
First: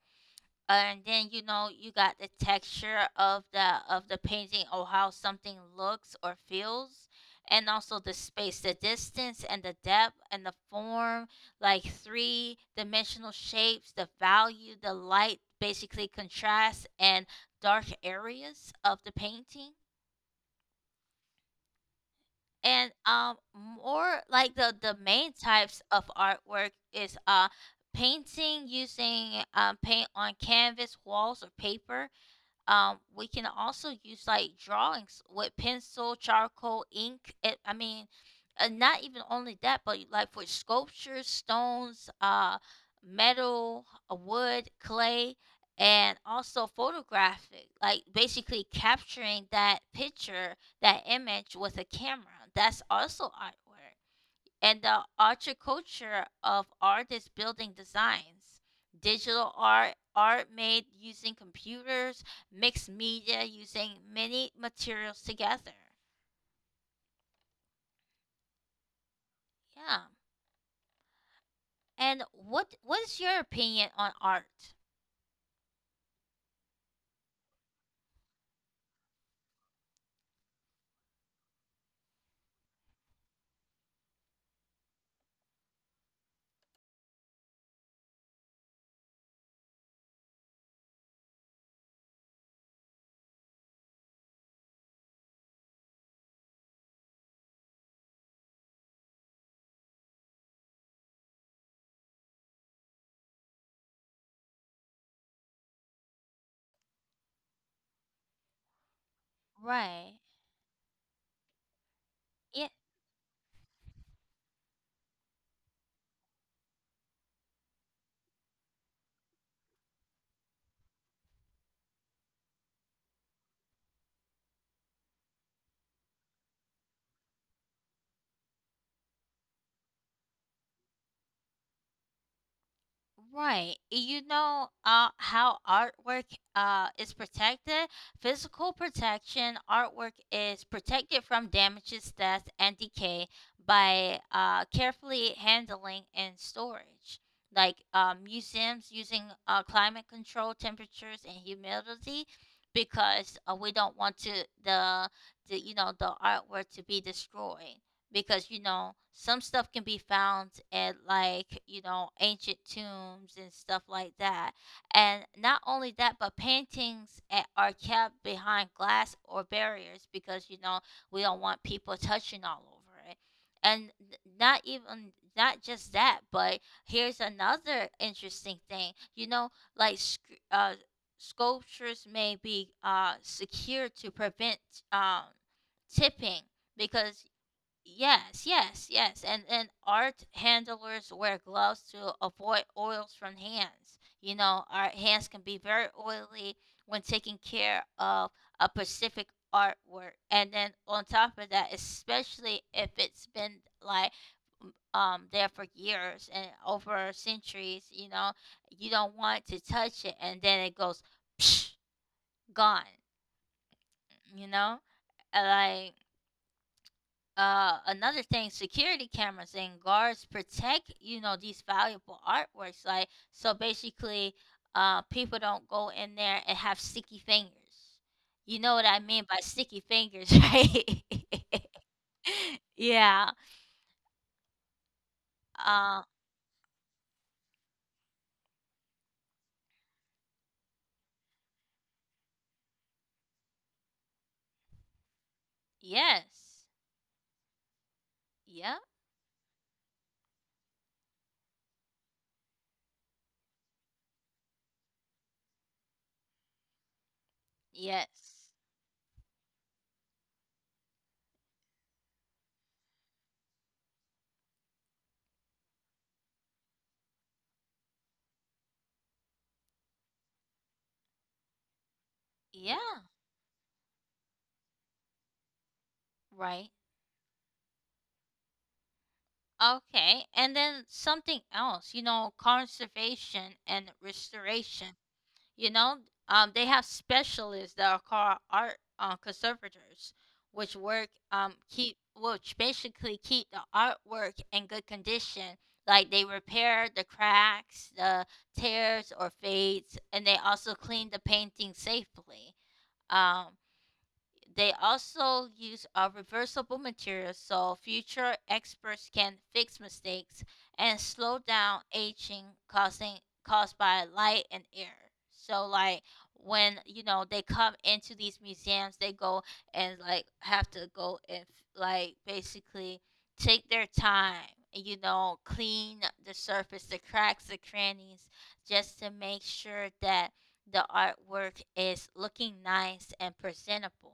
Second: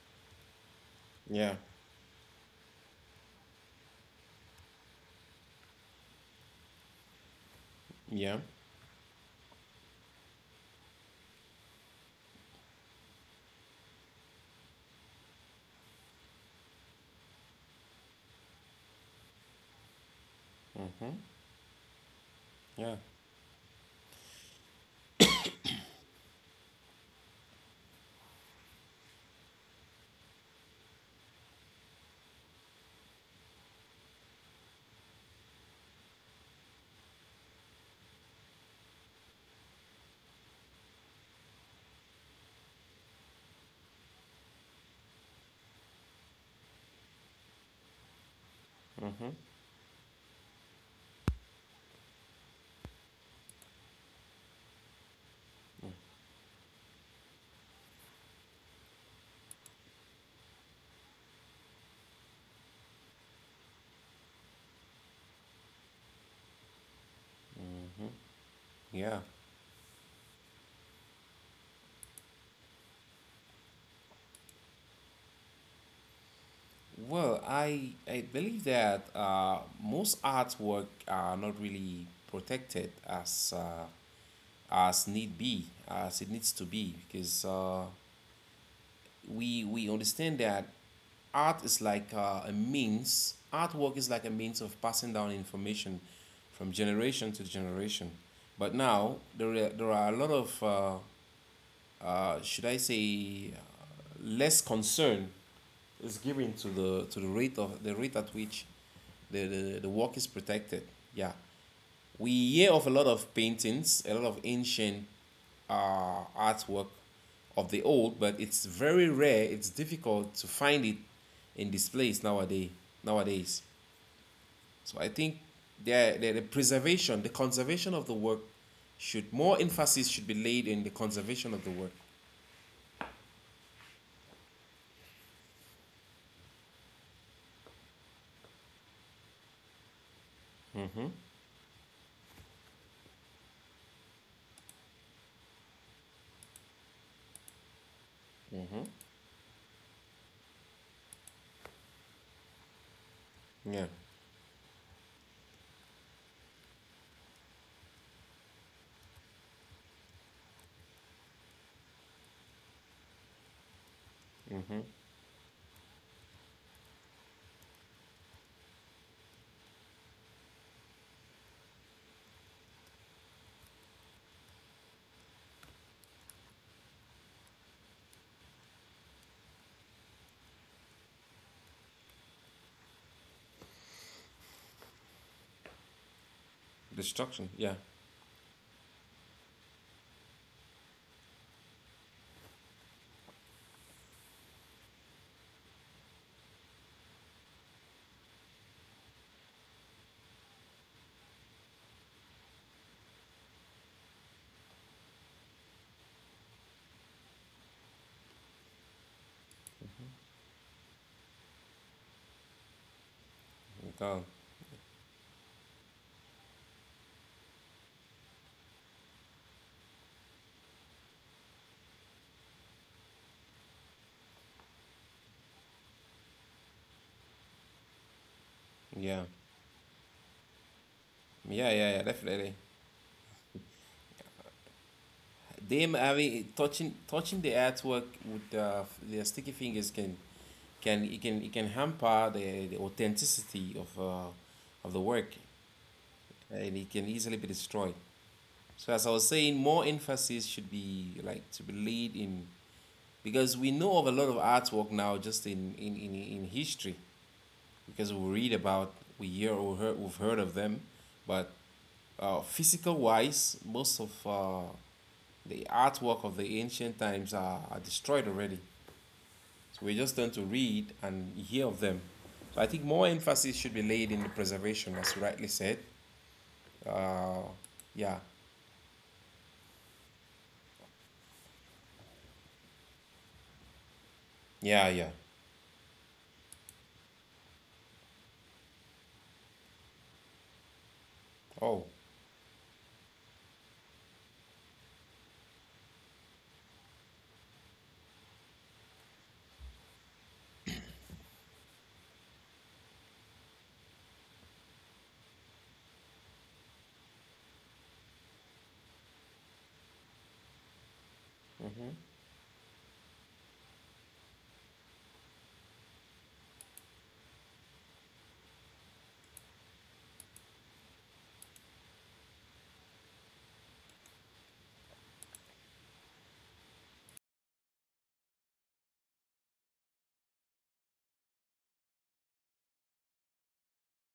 Speaker 1: And then you
Speaker 2: Yeah.
Speaker 1: know you got the texture of the painting or how something looks or feels. And also the
Speaker 2: Yeah.
Speaker 1: space, the distance and the depth and the form like three dimensional shapes, the value, the light, basically contrasts and dark areas of the painting. And
Speaker 2: Yeah.
Speaker 1: more like the main types of artwork is painting using paint on canvas walls or paper. We can also use like drawings with pencil, charcoal, ink. And not even only that, but like for sculptures, stones, metal, wood, clay, and also photographic. Like basically
Speaker 2: Mhm.
Speaker 1: capturing that picture, that image with a camera. That's also artwork, and the ultra of artists building designs. Digital art, art made using computers, mixed media using many materials together.
Speaker 2: Yeah.
Speaker 1: Yeah. And what is your opinion on art?
Speaker 2: Well, I believe that most artwork are not really protected as need be as it needs to be, because we understand that artwork is like a means of passing down information from generation to generation. But now there are a lot of, should I say less concern is given to the rate of the rate at which the work
Speaker 1: Right.
Speaker 2: is protected. Yeah, we hear of a lot of paintings, a lot of ancient artwork of the old, but it's very rare. It's difficult to find it in displays nowadays. Nowadays, so I think the preservation, the conservation of the work, should, more emphasis should be laid in the conservation of the work.
Speaker 1: Right. You know how artwork is protected? Physical protection, artwork is protected from damages, theft, and decay by carefully handling and storage. Like museums using climate control, temperatures, and humidity because we
Speaker 2: Yeah.
Speaker 1: don't want the, the you know the artwork to be destroyed because you know some stuff can be found at like you know ancient tombs and stuff like that.
Speaker 2: Mm-hmm.
Speaker 1: And not only that, but paintings are kept behind glass or barriers, because you know we don't want people touching all over it. And not even not just that, but here's another interesting thing, you know, like uh, sculptures may be secured to prevent um, tipping, because…
Speaker 2: Destruction. Yeah.
Speaker 1: Yes, yes. and art handlers wear gloves to avoid oils from hands. You know, our hands can be very oily when taking care of a specific artwork. And then on top of that, especially if it's been like there for years and over centuries, you know, you don't want to touch it and then it goes gone,
Speaker 2: Gone.
Speaker 1: you know? Like another thing, security cameras and guards protect, you know, these valuable artworks, like so basically people don't go in there and have sticky fingers. You know what I mean
Speaker 2: Yeah.
Speaker 1: by sticky fingers? Right.
Speaker 2: Yeah. Yeah. Yeah. Definitely.
Speaker 1: Yeah.
Speaker 2: Them
Speaker 1: uh
Speaker 2: having touching the artwork with their sticky fingers can hamper the authenticity of the work,
Speaker 1: yes
Speaker 2: and it can easily be destroyed.
Speaker 1: yeah
Speaker 2: So as I was saying, more emphasis should be like to be laid in because we know of a lot of artwork now just in history because we
Speaker 1: yes
Speaker 2: read about we've heard of them, but physical wise, most of the artwork of the ancient times are destroyed already. So we just learn to read and hear of them. So I think more
Speaker 1: yeah
Speaker 2: emphasis should be laid in the preservation, as you rightly said.
Speaker 1: right.
Speaker 2: Uh, yeah,
Speaker 1: Okay, and then something else, you know, conservation and
Speaker 2: yeah,
Speaker 1: restoration.
Speaker 2: yeah.
Speaker 1: You know, they have specialists that are called art conservators, which work
Speaker 2: Oh,
Speaker 1: keep which basically keep the artwork in good condition. Like they repair the cracks, the tears or fades, and they also clean the painting safely. Um, they also use reversible materials so future experts can fix mistakes and slow down
Speaker 2: mm-hmm,
Speaker 1: aging causing caused by light and air. So like when you know they come into these museums, they go and like have to go and like basically take their time, you know, clean the surface, the cracks, the crannies, just to make sure that the artwork is looking nice and presentable.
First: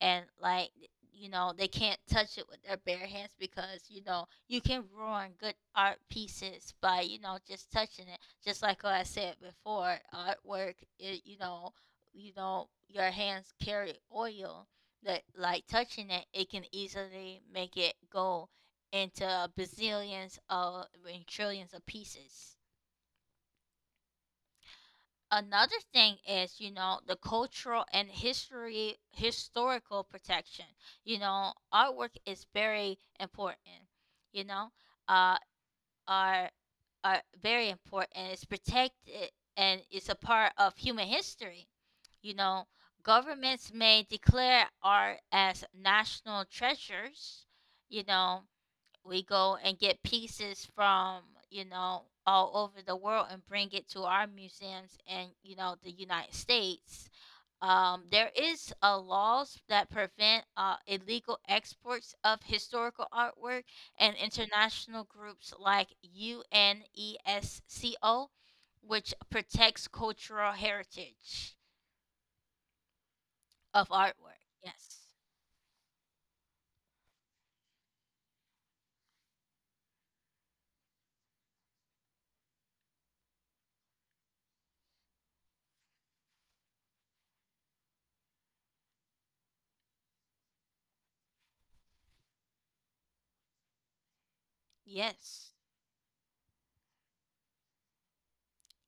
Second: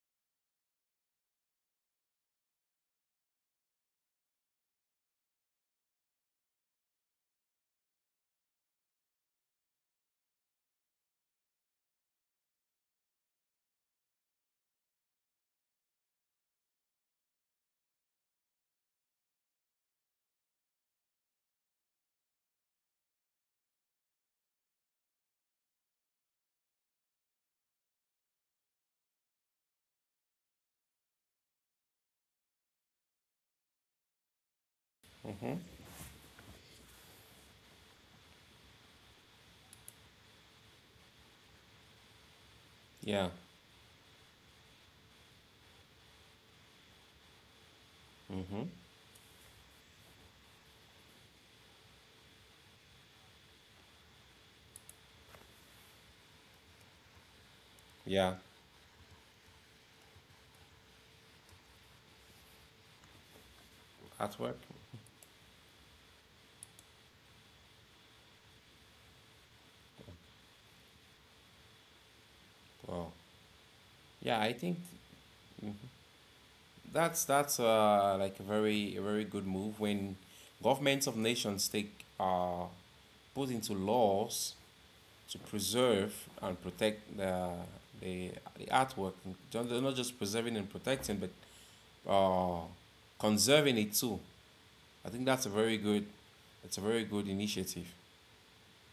Speaker 1: And like, you know, they can't touch it with their bare hands, because you know you can ruin good art pieces by, you know, just touching it, just like what I said before, artwork, it, you know, you know your hands carry oil that like touching it, it can easily make it go into bazillions of I trillions of pieces. Another thing is, you know, the cultural and history historical protection. You know artwork is very important, you know, uh
Speaker 2: mm-hmm,
Speaker 1: are are very important. It's protected and it's a part of human history. You know,
Speaker 2: yeah,
Speaker 1: governments may declare art as national treasures. You know,
Speaker 2: mm-hmm,
Speaker 1: we go and get pieces from, you know, all over the world and bring it to our museums and, you know, the United States. There
Speaker 2: yeah.
Speaker 1: is laws that prevent illegal exports of historical artwork, and
Speaker 2: Artwork.
Speaker 1: international groups like UNESCO, which protects cultural heritage
Speaker 2: Oh,
Speaker 1: of
Speaker 2: yeah,
Speaker 1: artwork.
Speaker 2: I think
Speaker 1: Yes.
Speaker 2: mhm, that's like a very good move when governments of nations take uh, put into laws to preserve and protect the, the artwork. Not just preserving and protecting, but uh, conserving it too. I think that's a
Speaker 1: Yes.
Speaker 2: very good, it's a very good initiative.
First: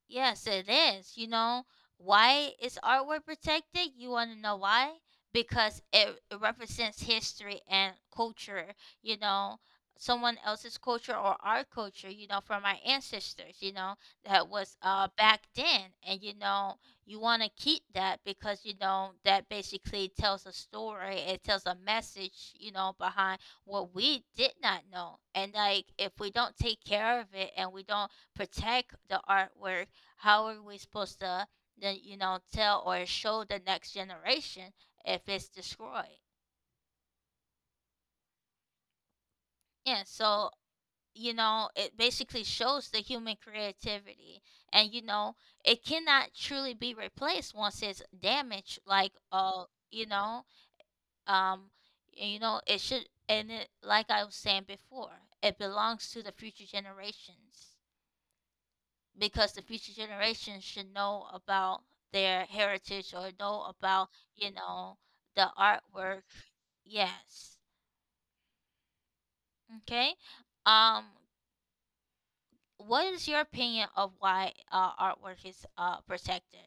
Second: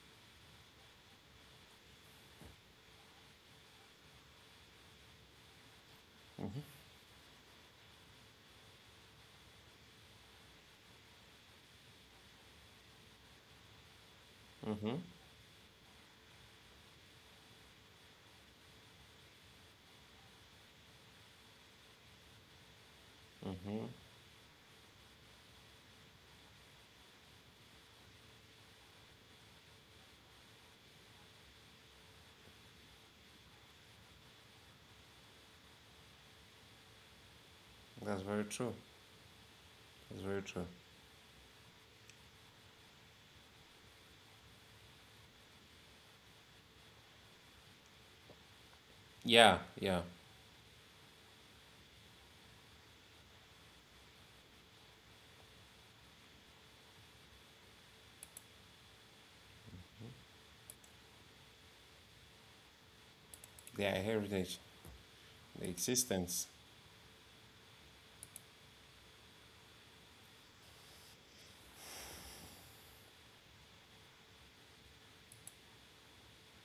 Speaker 1: Yes, it is. You know, why is artwork protected? You want to know why? Because it
Speaker 2: Mm-hmm.
Speaker 1: represents history and culture, you know, someone else's culture or our culture, you know, from our ancestors, you know, that was
Speaker 2: Mm-hmm.
Speaker 1: back then. And you know, you want to keep that because you know that basically tells a story, it tells a message, you know, behind
Speaker 2: Mm-hmm.
Speaker 1: what we did not know. And like if we don't take care of it and we don't protect the artwork, how are we supposed to then, you know, tell or show the next generation if it's destroyed?
Speaker 2: That's very true.
Speaker 1: Yeah,
Speaker 2: That's very
Speaker 1: so
Speaker 2: true.
Speaker 1: you know, it basically shows the human creativity, and you know, it cannot truly be replaced once it's damaged. Like,
Speaker 2: Yeah, yeah.
Speaker 1: you know, um, and, you know, it should, and it, like I was saying before, it belongs to the future generations. Because the future generations should know about their heritage or know
Speaker 2: Their
Speaker 1: about, you
Speaker 2: heritage,
Speaker 1: know, the
Speaker 2: their
Speaker 1: artwork.
Speaker 2: existence.
Speaker 1: Yes. Okay. um what is your opinion of why artwork is protected?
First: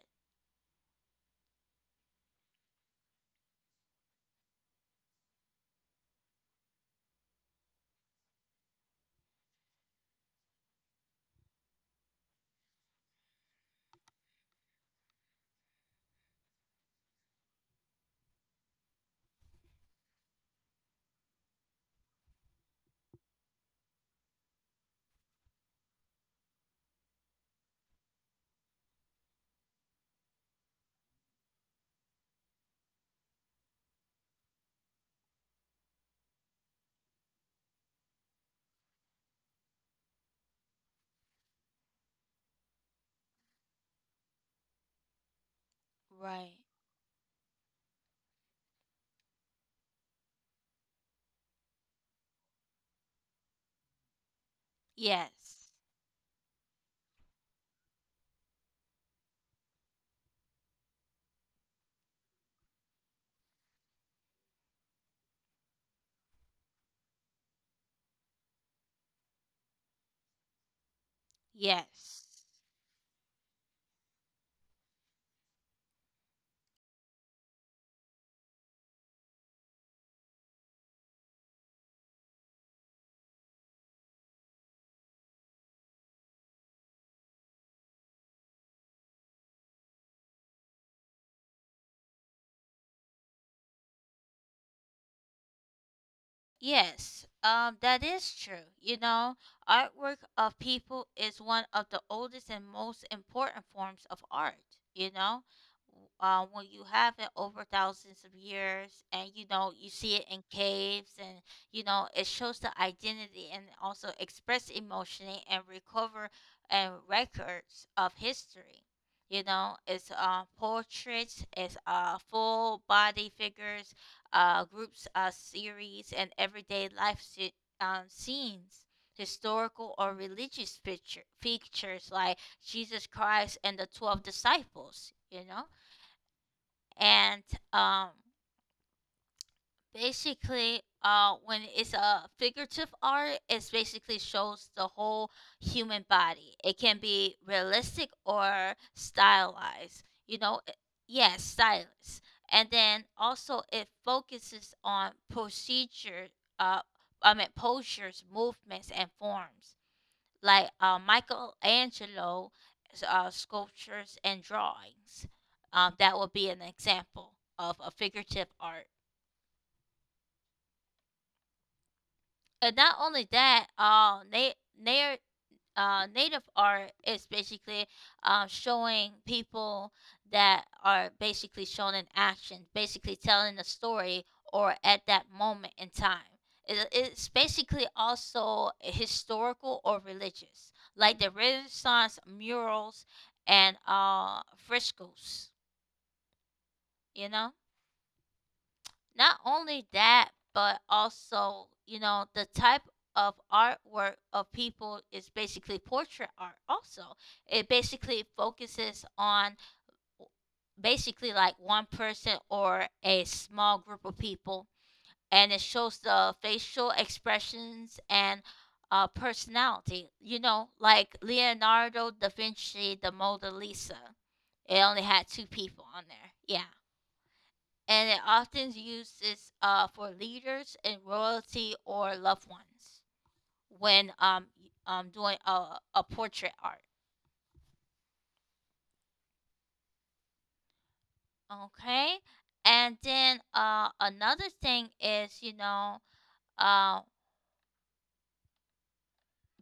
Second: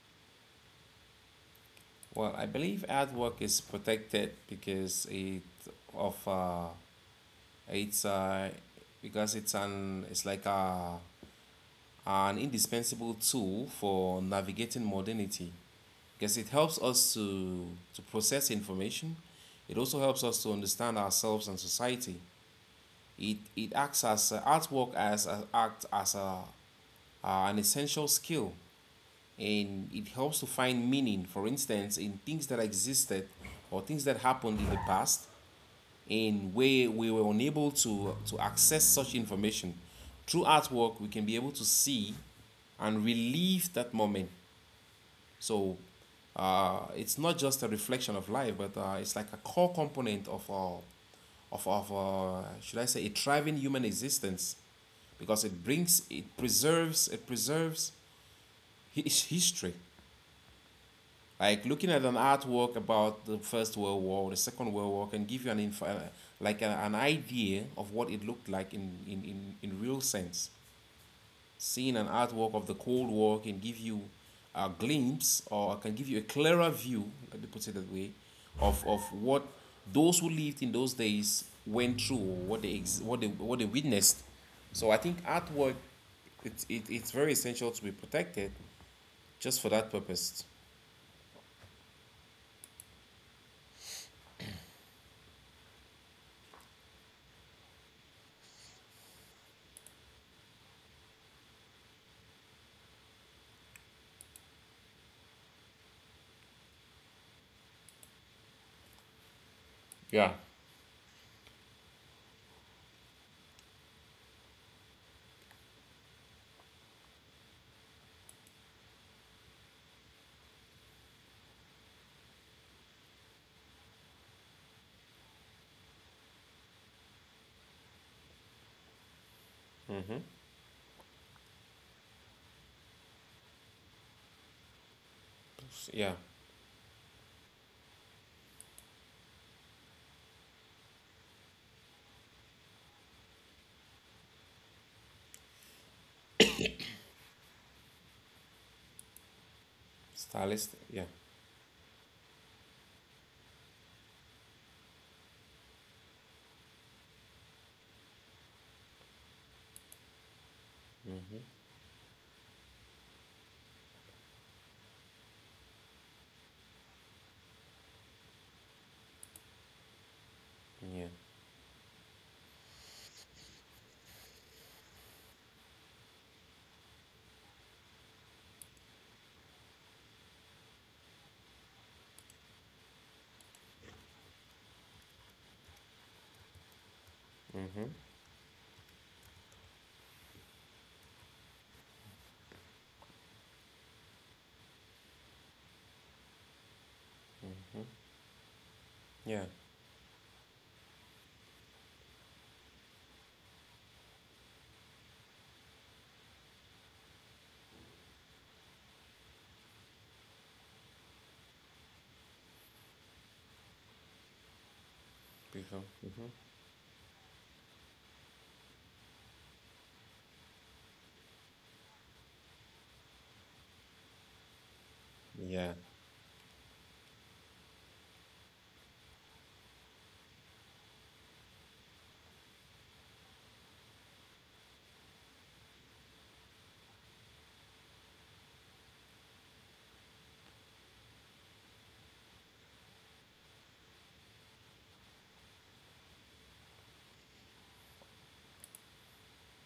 Speaker 2: Well, I believe artwork is protected because it of it's because it's an it's like a an indispensable tool for navigating modernity, because it helps us to process information. It also helps us to understand ourselves and society. It acts as artwork as act as a, an essential skill, and it helps to find meaning. For instance, in things that existed or things that happened in the past, and where we were unable to access such information, through artwork we can be able to see and relive that moment. So
Speaker 1: Right.
Speaker 2: it's not just a reflection of life, but it's like a core component of our, of should I say, a thriving human existence, because
Speaker 1: yes
Speaker 2: it preserves his history. Like looking at an artwork about the First World War, the Second World War, can give you like an idea of what it looked like in real sense. Seeing an
Speaker 1: yes
Speaker 2: artwork of the Cold War can give you a glimpse, or can give you a clearer view, let me put it that way, of what those who lived in those days went through, what they what they witnessed. So I think artwork, it's very essential to be protected just for that purpose.
Speaker 1: Yes, that is true. You know, artwork of people is one of the oldest and most important forms of art. You know, when you have it over thousands of years, and you know, you see it
Speaker 2: Yeah.
Speaker 1: in caves, and you know, it shows the identity and also express emotion and recover and records of history. You know, it's portraits, it's full body figures, groups, series, and everyday life scenes, historical or
Speaker 2: Mm-hmm.
Speaker 1: religious pictures like Jesus Christ and the 12 disciples, you know?
Speaker 2: Yeah.
Speaker 1: And um, basically when it's a figurative art, it basically shows the whole human body. It can be realistic or stylized, you know,
Speaker 2: Stylist. Yeah.
Speaker 1: yes, yeah, stylized. And then also it focuses on procedure, uh postures, movements and forms, like Michelangelo sculptures and drawings. That would be an example of a figurative art.
Speaker 2: Yeah.
Speaker 1: And not only that, na- native art is basically showing people that are basically shown in action, basically telling a story or at that moment in time. It's basically also historical or religious, like the Renaissance murals and frescoes, you know? Not
Speaker 2: Yeah.
Speaker 1: only that, but also, you know, the type of artwork of people is basically portrait art also. It basically focuses on w- basically like one person or a small group of people, and it
Speaker 2: Beautiful.
Speaker 1: shows
Speaker 2: Mm-hmm.
Speaker 1: the facial expressions and personality. You know, like Leonardo da Vinci, the Mona Lisa. It only had two
Speaker 2: Yeah.
Speaker 1: people on there. Yeah. And it often uses for leaders and royalty or loved ones when doing a portrait art. Okay. And then another thing is, uh,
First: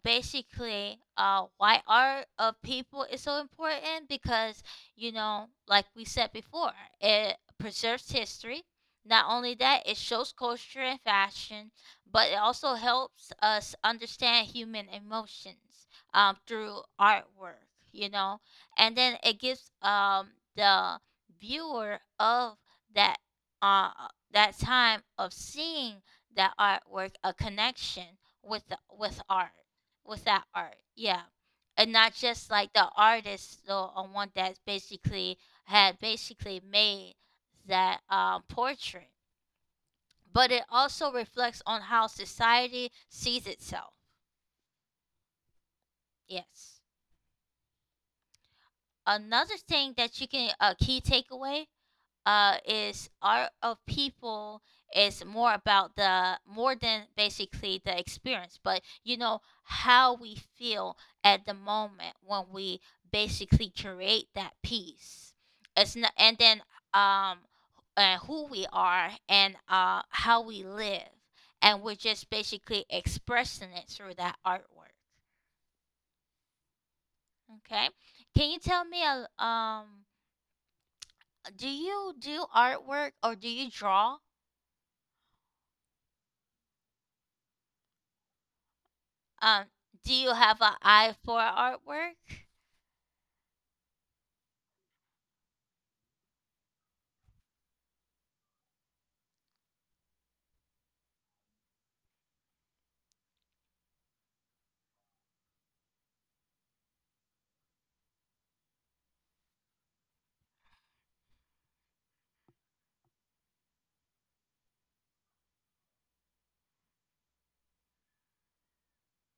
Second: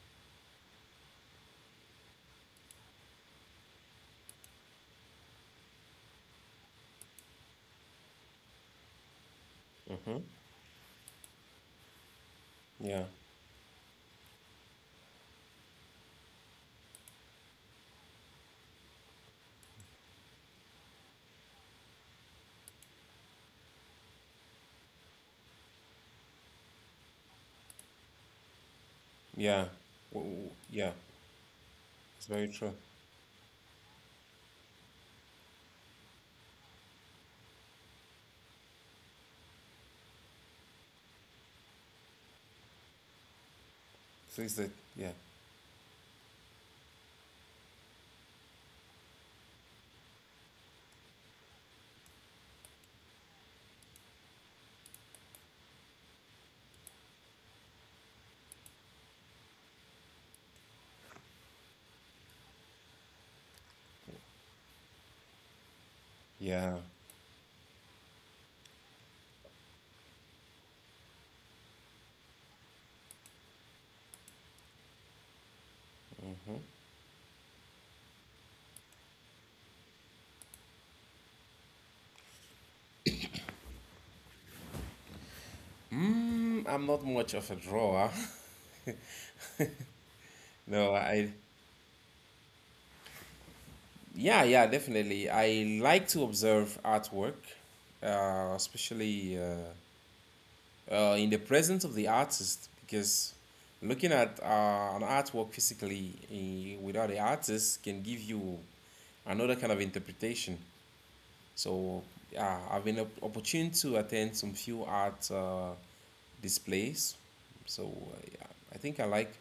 Speaker 1: basically why art of people is so important because, like we said before, it preserves history. Not only that, it
Speaker 2: Mm-hmm.
Speaker 1: shows culture and fashion, but it also
Speaker 2: Yeah.
Speaker 1: helps us understand human emotions through artwork. you know and then it gives the viewer of that uh that time of seeing that artwork a connection with art,
Speaker 2: Yeah.
Speaker 1: with that art.
Speaker 2: Yeah.
Speaker 1: Yeah. And not
Speaker 2: It's very
Speaker 1: just like
Speaker 2: true.
Speaker 1: the artist, the one that basically had basically made that portrait. But it also reflects on how society sees itself.
Speaker 2: Things that yeah.
Speaker 1: Yes. Another thing that you can a key takeaway, is art of people is more about the, more than basically the experience, but you know how we feel at the moment when we basically create that piece. It's not, and then
Speaker 2: Yeah.
Speaker 1: um, who we are and how we live, and we're just basically expressing it through that artwork. Okay, can you tell me a? Do you do artwork or do you draw?
Speaker 2: Mm, I'm not much of a drawer.
Speaker 1: Um, do you have an
Speaker 2: No,
Speaker 1: eye
Speaker 2: I,
Speaker 1: for artwork?
Speaker 2: yeah, yeah, definitely. I like to observe artwork, especially in the presence of the artist, because looking at an artwork physically without the artist can give you another kind of interpretation. So, yeah, I've been opportune to attend some few art displays. So, yeah, I think I like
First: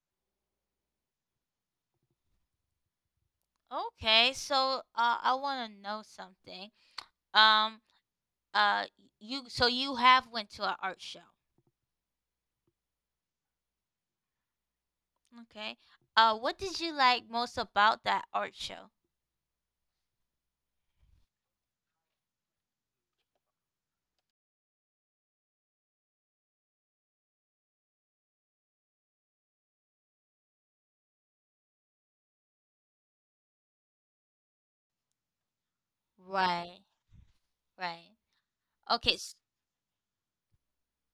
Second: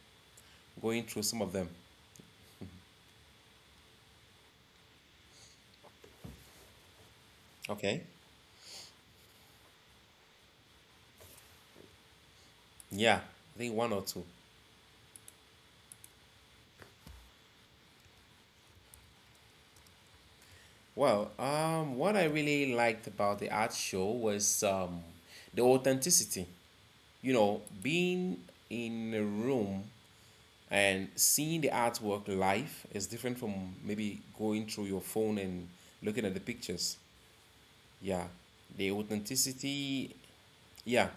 Speaker 2: going through some of them.
Speaker 1: Okay, so I want to know something. Um,
Speaker 2: Okay.
Speaker 1: uh, you so you have went to an art show.
Speaker 2: Yeah, I think one or two.
Speaker 1: Okay. What did you like most about that art show?
Speaker 2: Well, what I really liked about the art show was the authenticity. You know, being in a room and seeing the artwork live is different from maybe going through your phone and looking at the
Speaker 1: Right,
Speaker 2: pictures.
Speaker 1: right.
Speaker 2: Yeah, the
Speaker 1: Okay,
Speaker 2: authenticity. Yeah,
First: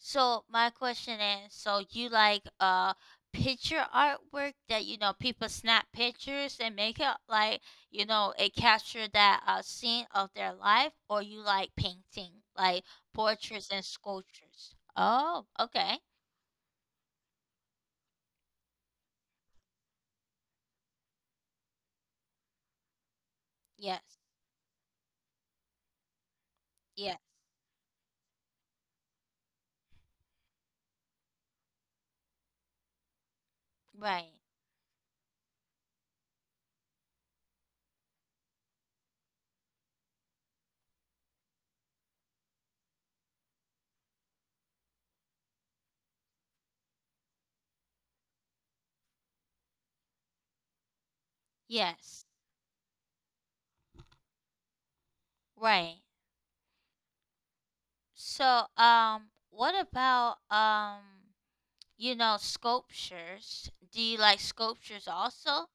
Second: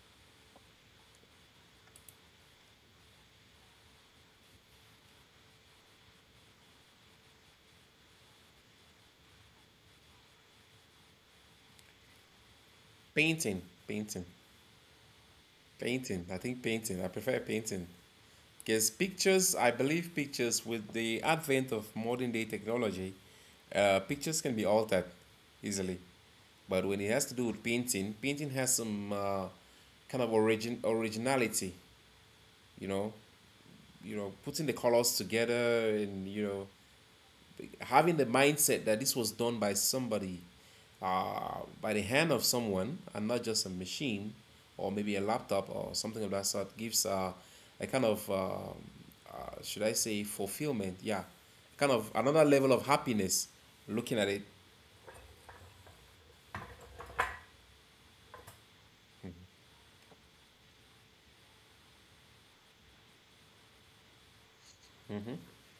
Speaker 1: so my question is, so you like picture artwork that people snap pictures and make it like it capture that scene of their life, or you like painting like
Speaker 2: painting,
Speaker 1: portraits and
Speaker 2: painting,
Speaker 1: sculptures? Oh, okay.
Speaker 2: painting. I think painting. I prefer painting. Because pictures, I believe pictures, with the advent of modern day technology,
Speaker 1: Yes.
Speaker 2: pictures can be altered easily. But when it
Speaker 1: Yes.
Speaker 2: has to do with painting, painting has some kind of originality, you know, you
Speaker 1: Right.
Speaker 2: know, putting the colors together and you know, having the mindset that this was done by somebody, by the hand of someone, and not just a machine or maybe a laptop or something of that sort, gives a kind of, should I say, fulfillment? Yeah, kind of
Speaker 1: Yes.
Speaker 2: another level of happiness looking at it.
Speaker 1: Right. So what about sculptures? Do you like sculptures also?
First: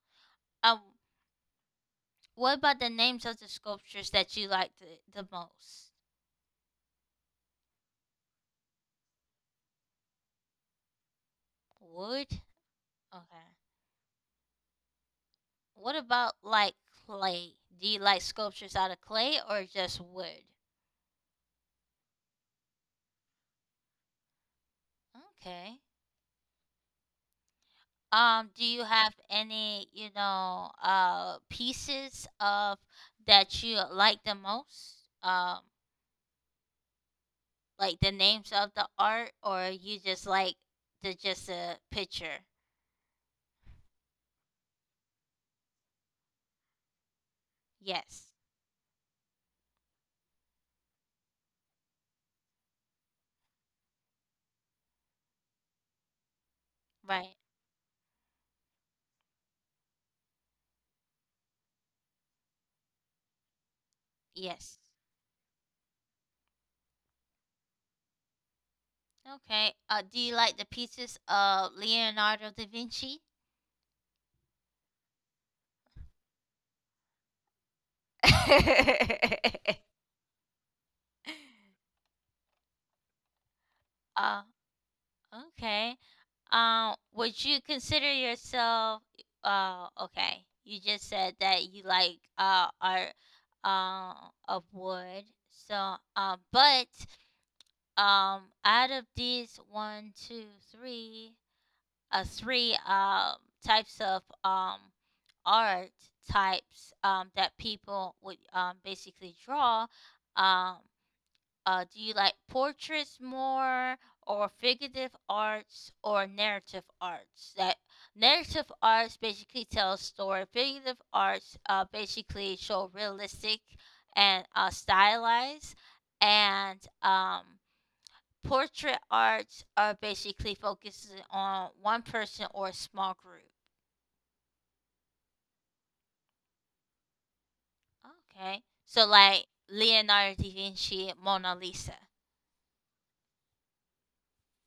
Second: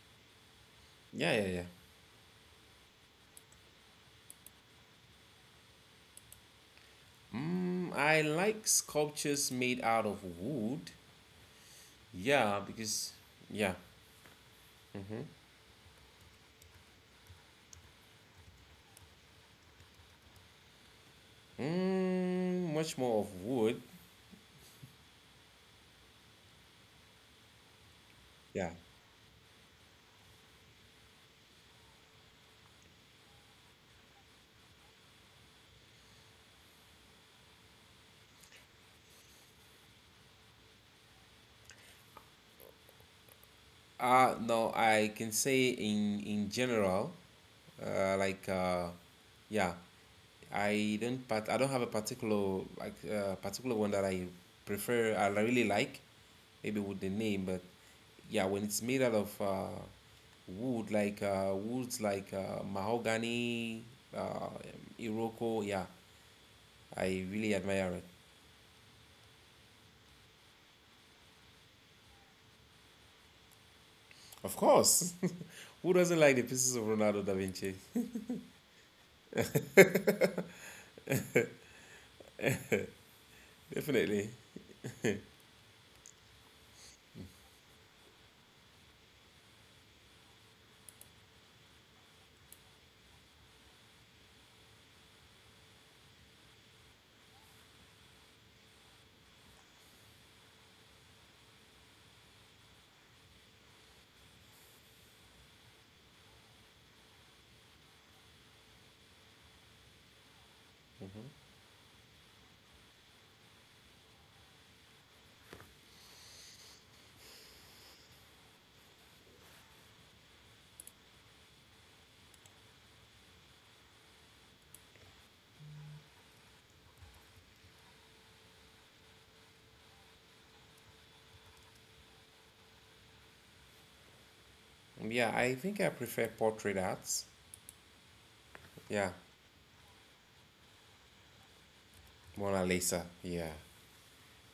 Speaker 1: Um
Speaker 2: Yeah, yeah, yeah.
Speaker 1: What about the names of the sculptures that you like the most?
Speaker 2: Mm, I like sculptures made out of wood.
Speaker 1: Wood?
Speaker 2: Yeah, because,
Speaker 1: Okay.
Speaker 2: yeah,
Speaker 1: What about like clay? Do you like sculptures out of clay or just wood?
Speaker 2: mm, much more of wood.
Speaker 1: Okay. Do
Speaker 2: Yeah.
Speaker 1: you have any, pieces of that you like the most? Um, like the names of the art or you just like the just a picture?
Speaker 2: No, I can say in general, uh,
Speaker 1: Yes.
Speaker 2: like uh, yeah, I don't have a particular like particular one that I prefer. I really like, maybe with the
Speaker 1: Right.
Speaker 2: name, but yeah, when it's made out of wood, like woods like mahogany, uh,
Speaker 1: Yes.
Speaker 2: iroko, yeah, I really admire it.
Speaker 1: Okay. Do you like the pieces of Leonardo da Vinci?
Speaker 2: Of course, who doesn't like the pieces of Ronaldo da Vinci? Definitely.
Speaker 1: Uh, okay. Would you consider yourself? Okay. You just said that you like art uh, of wood. So, but out of these one, two, three, three types of art types, that people would, basically draw. Um, do you like portraits more, or figurative arts, or narrative arts? That narrative arts basically tell a story. Figurative arts basically show realistic and stylized, and portrait arts are basically focusing on one person or a small group.
Speaker 2: Yeah, I think I prefer portrait arts.
Speaker 1: Okay. So
Speaker 2: Yeah,
Speaker 1: like Leonardo da Vinci, Mona Lisa.
Speaker 2: Mona Lisa. Yeah,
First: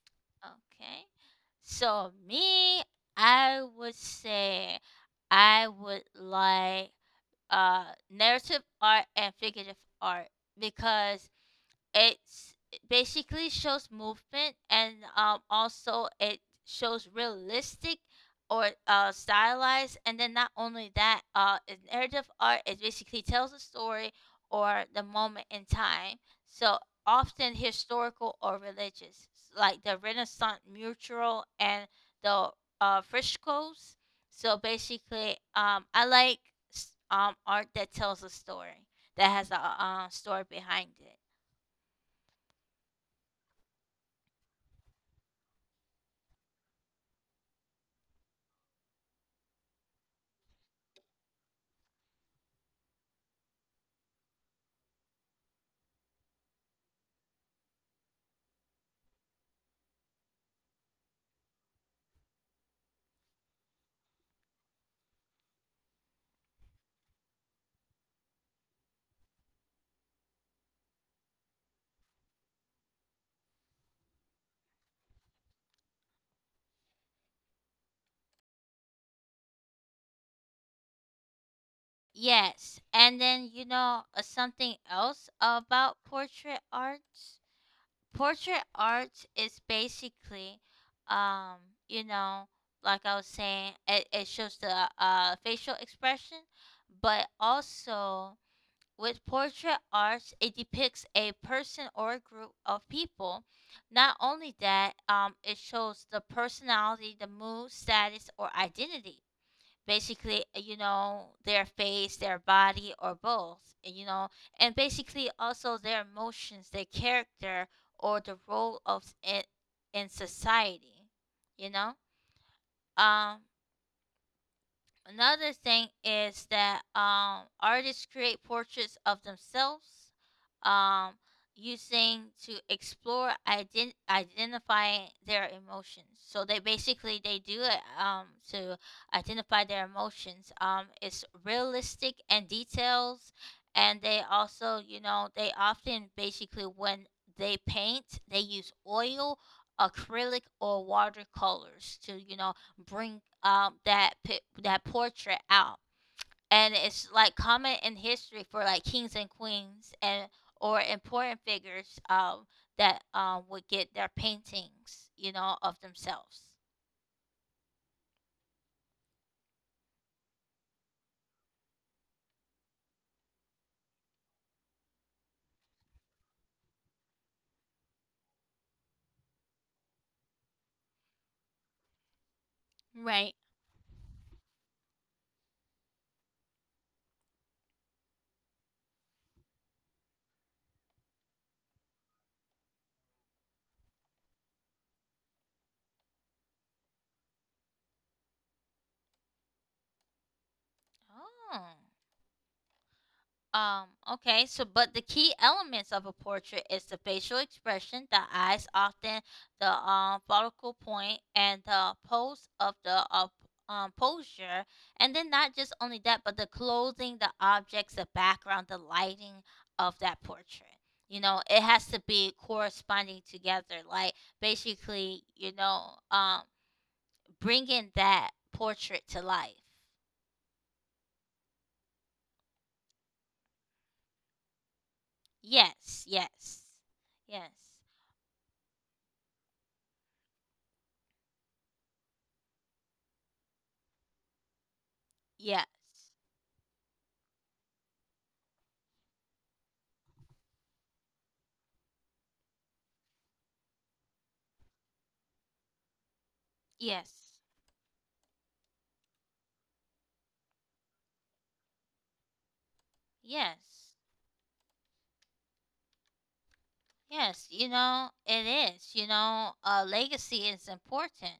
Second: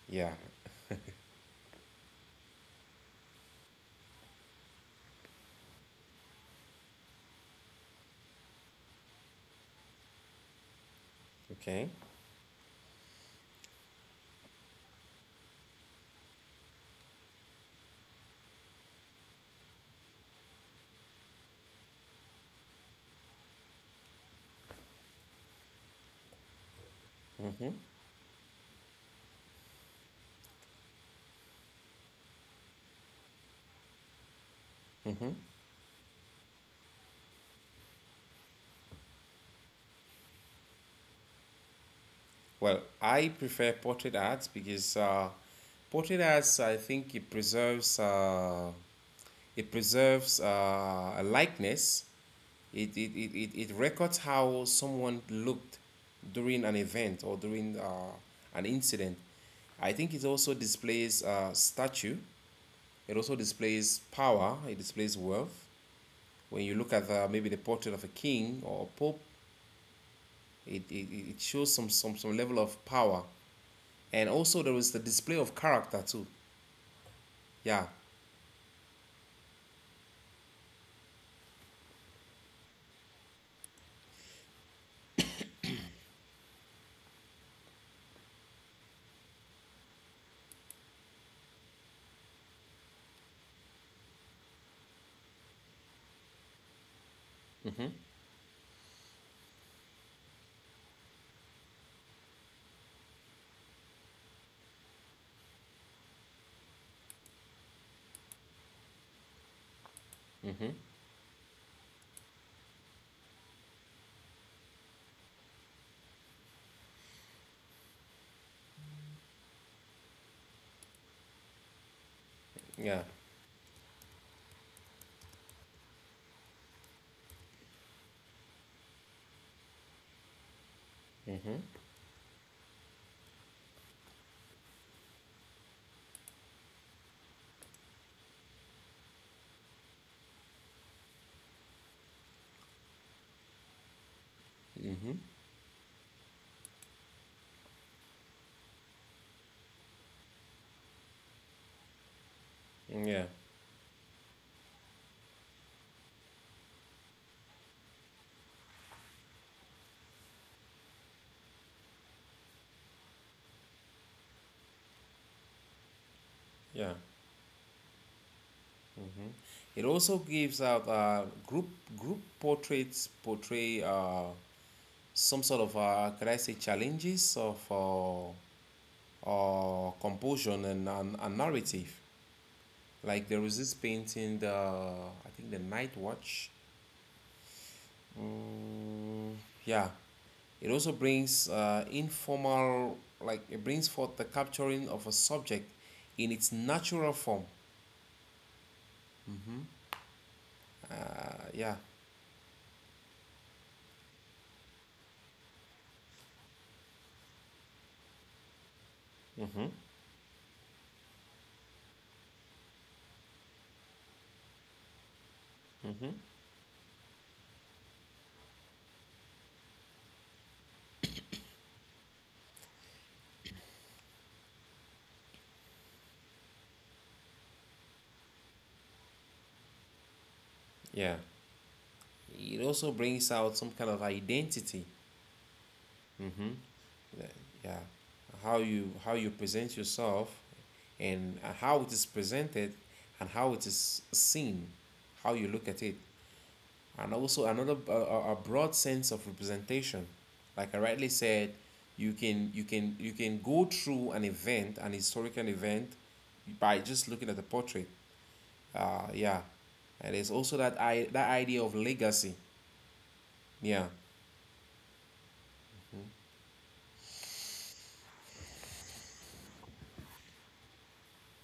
Speaker 2: yeah.
Speaker 1: Okay. So me, I would say I would like uh narrative art and figurative art because
Speaker 2: Okay.
Speaker 1: it's basically shows movement, and also it shows realistic or stylized. And then not only that, in narrative art it basically tells a story or the moment in time, so often
Speaker 2: Mm-hmm.
Speaker 1: historical or religious, like the Renaissance mural and the frescoes. So basically,
Speaker 2: Mm-hmm.
Speaker 1: I like art that tells a story, that has a story behind it.
Speaker 2: Well, I prefer portrait arts because portrait arts, I think it preserves a likeness. It records how someone looked during an event or during an incident. I think it also displays statue. It also displays power. It displays wealth. When you look at maybe the portrait of a king or a pope, it shows some level of power. And also there is the display of character too. Yeah.
Speaker 1: Yes, and then something else about portrait arts. Portrait arts is basically, um, you know, like I was saying, it shows the facial expression, but
Speaker 2: Mm-hmm.
Speaker 1: also with portrait arts, it depicts a person or a group of people. Not only that, it shows the personality, the mood, status, or identity, basically,
Speaker 2: Mm-hmm.
Speaker 1: their face, their body, or both, uh, you know and basically also their emotions, their character, or the role of it in society you know
Speaker 2: Yeah.
Speaker 1: um Another thing is that artists create portraits of themselves, um,
Speaker 2: Mm-hmm.
Speaker 1: using to explore identify their emotions. So they basically they do it, to identify their emotions. It's realistic and details, and they also
Speaker 2: Mm-hmm.
Speaker 1: they often basically when they paint they use oil, acrylic, or watercolors to bring
Speaker 2: Yeah.
Speaker 1: that that portrait out. And it's like common in history for like kings and queens and, or important figures, that would get their paintings, of themselves.
Speaker 2: Yeah. It also gives out group portraits, portray some sort of can I say challenges of composition and narrative. Like
Speaker 1: Right.
Speaker 2: there was this painting, the I think the Night Watch. Mm, yeah, it also brings informal, like it brings forth the capturing of a subject in its natural form.
Speaker 1: Oh.
Speaker 2: Uh, yeah.
Speaker 1: Okay, so but the key elements of a portrait is the facial expression, the eyes, often the
Speaker 2: Mm-hmm.
Speaker 1: focal point, and the pose of the posture. And then not just only
Speaker 2: Mm-hmm.
Speaker 1: that, but the clothing, the objects, the background, the lighting of that portrait. You know, it has to be corresponding together. Like basically, bringing that portrait to life.
Speaker 2: Yeah. It also brings out some kind of identity.
Speaker 1: Yes, yes, yes,
Speaker 2: Yeah. How you present yourself, and how it is presented, and how it is seen, how you look at it,
Speaker 1: yes.
Speaker 2: and also another a broad sense of representation, like I rightly said. You can go through an event, an historical event, by just looking at
Speaker 1: Yes.
Speaker 2: the portrait. Uh yeah, and there's also that idea of legacy. Yeah.
Speaker 1: Yes. Yes, you know, it is. Legacy is important.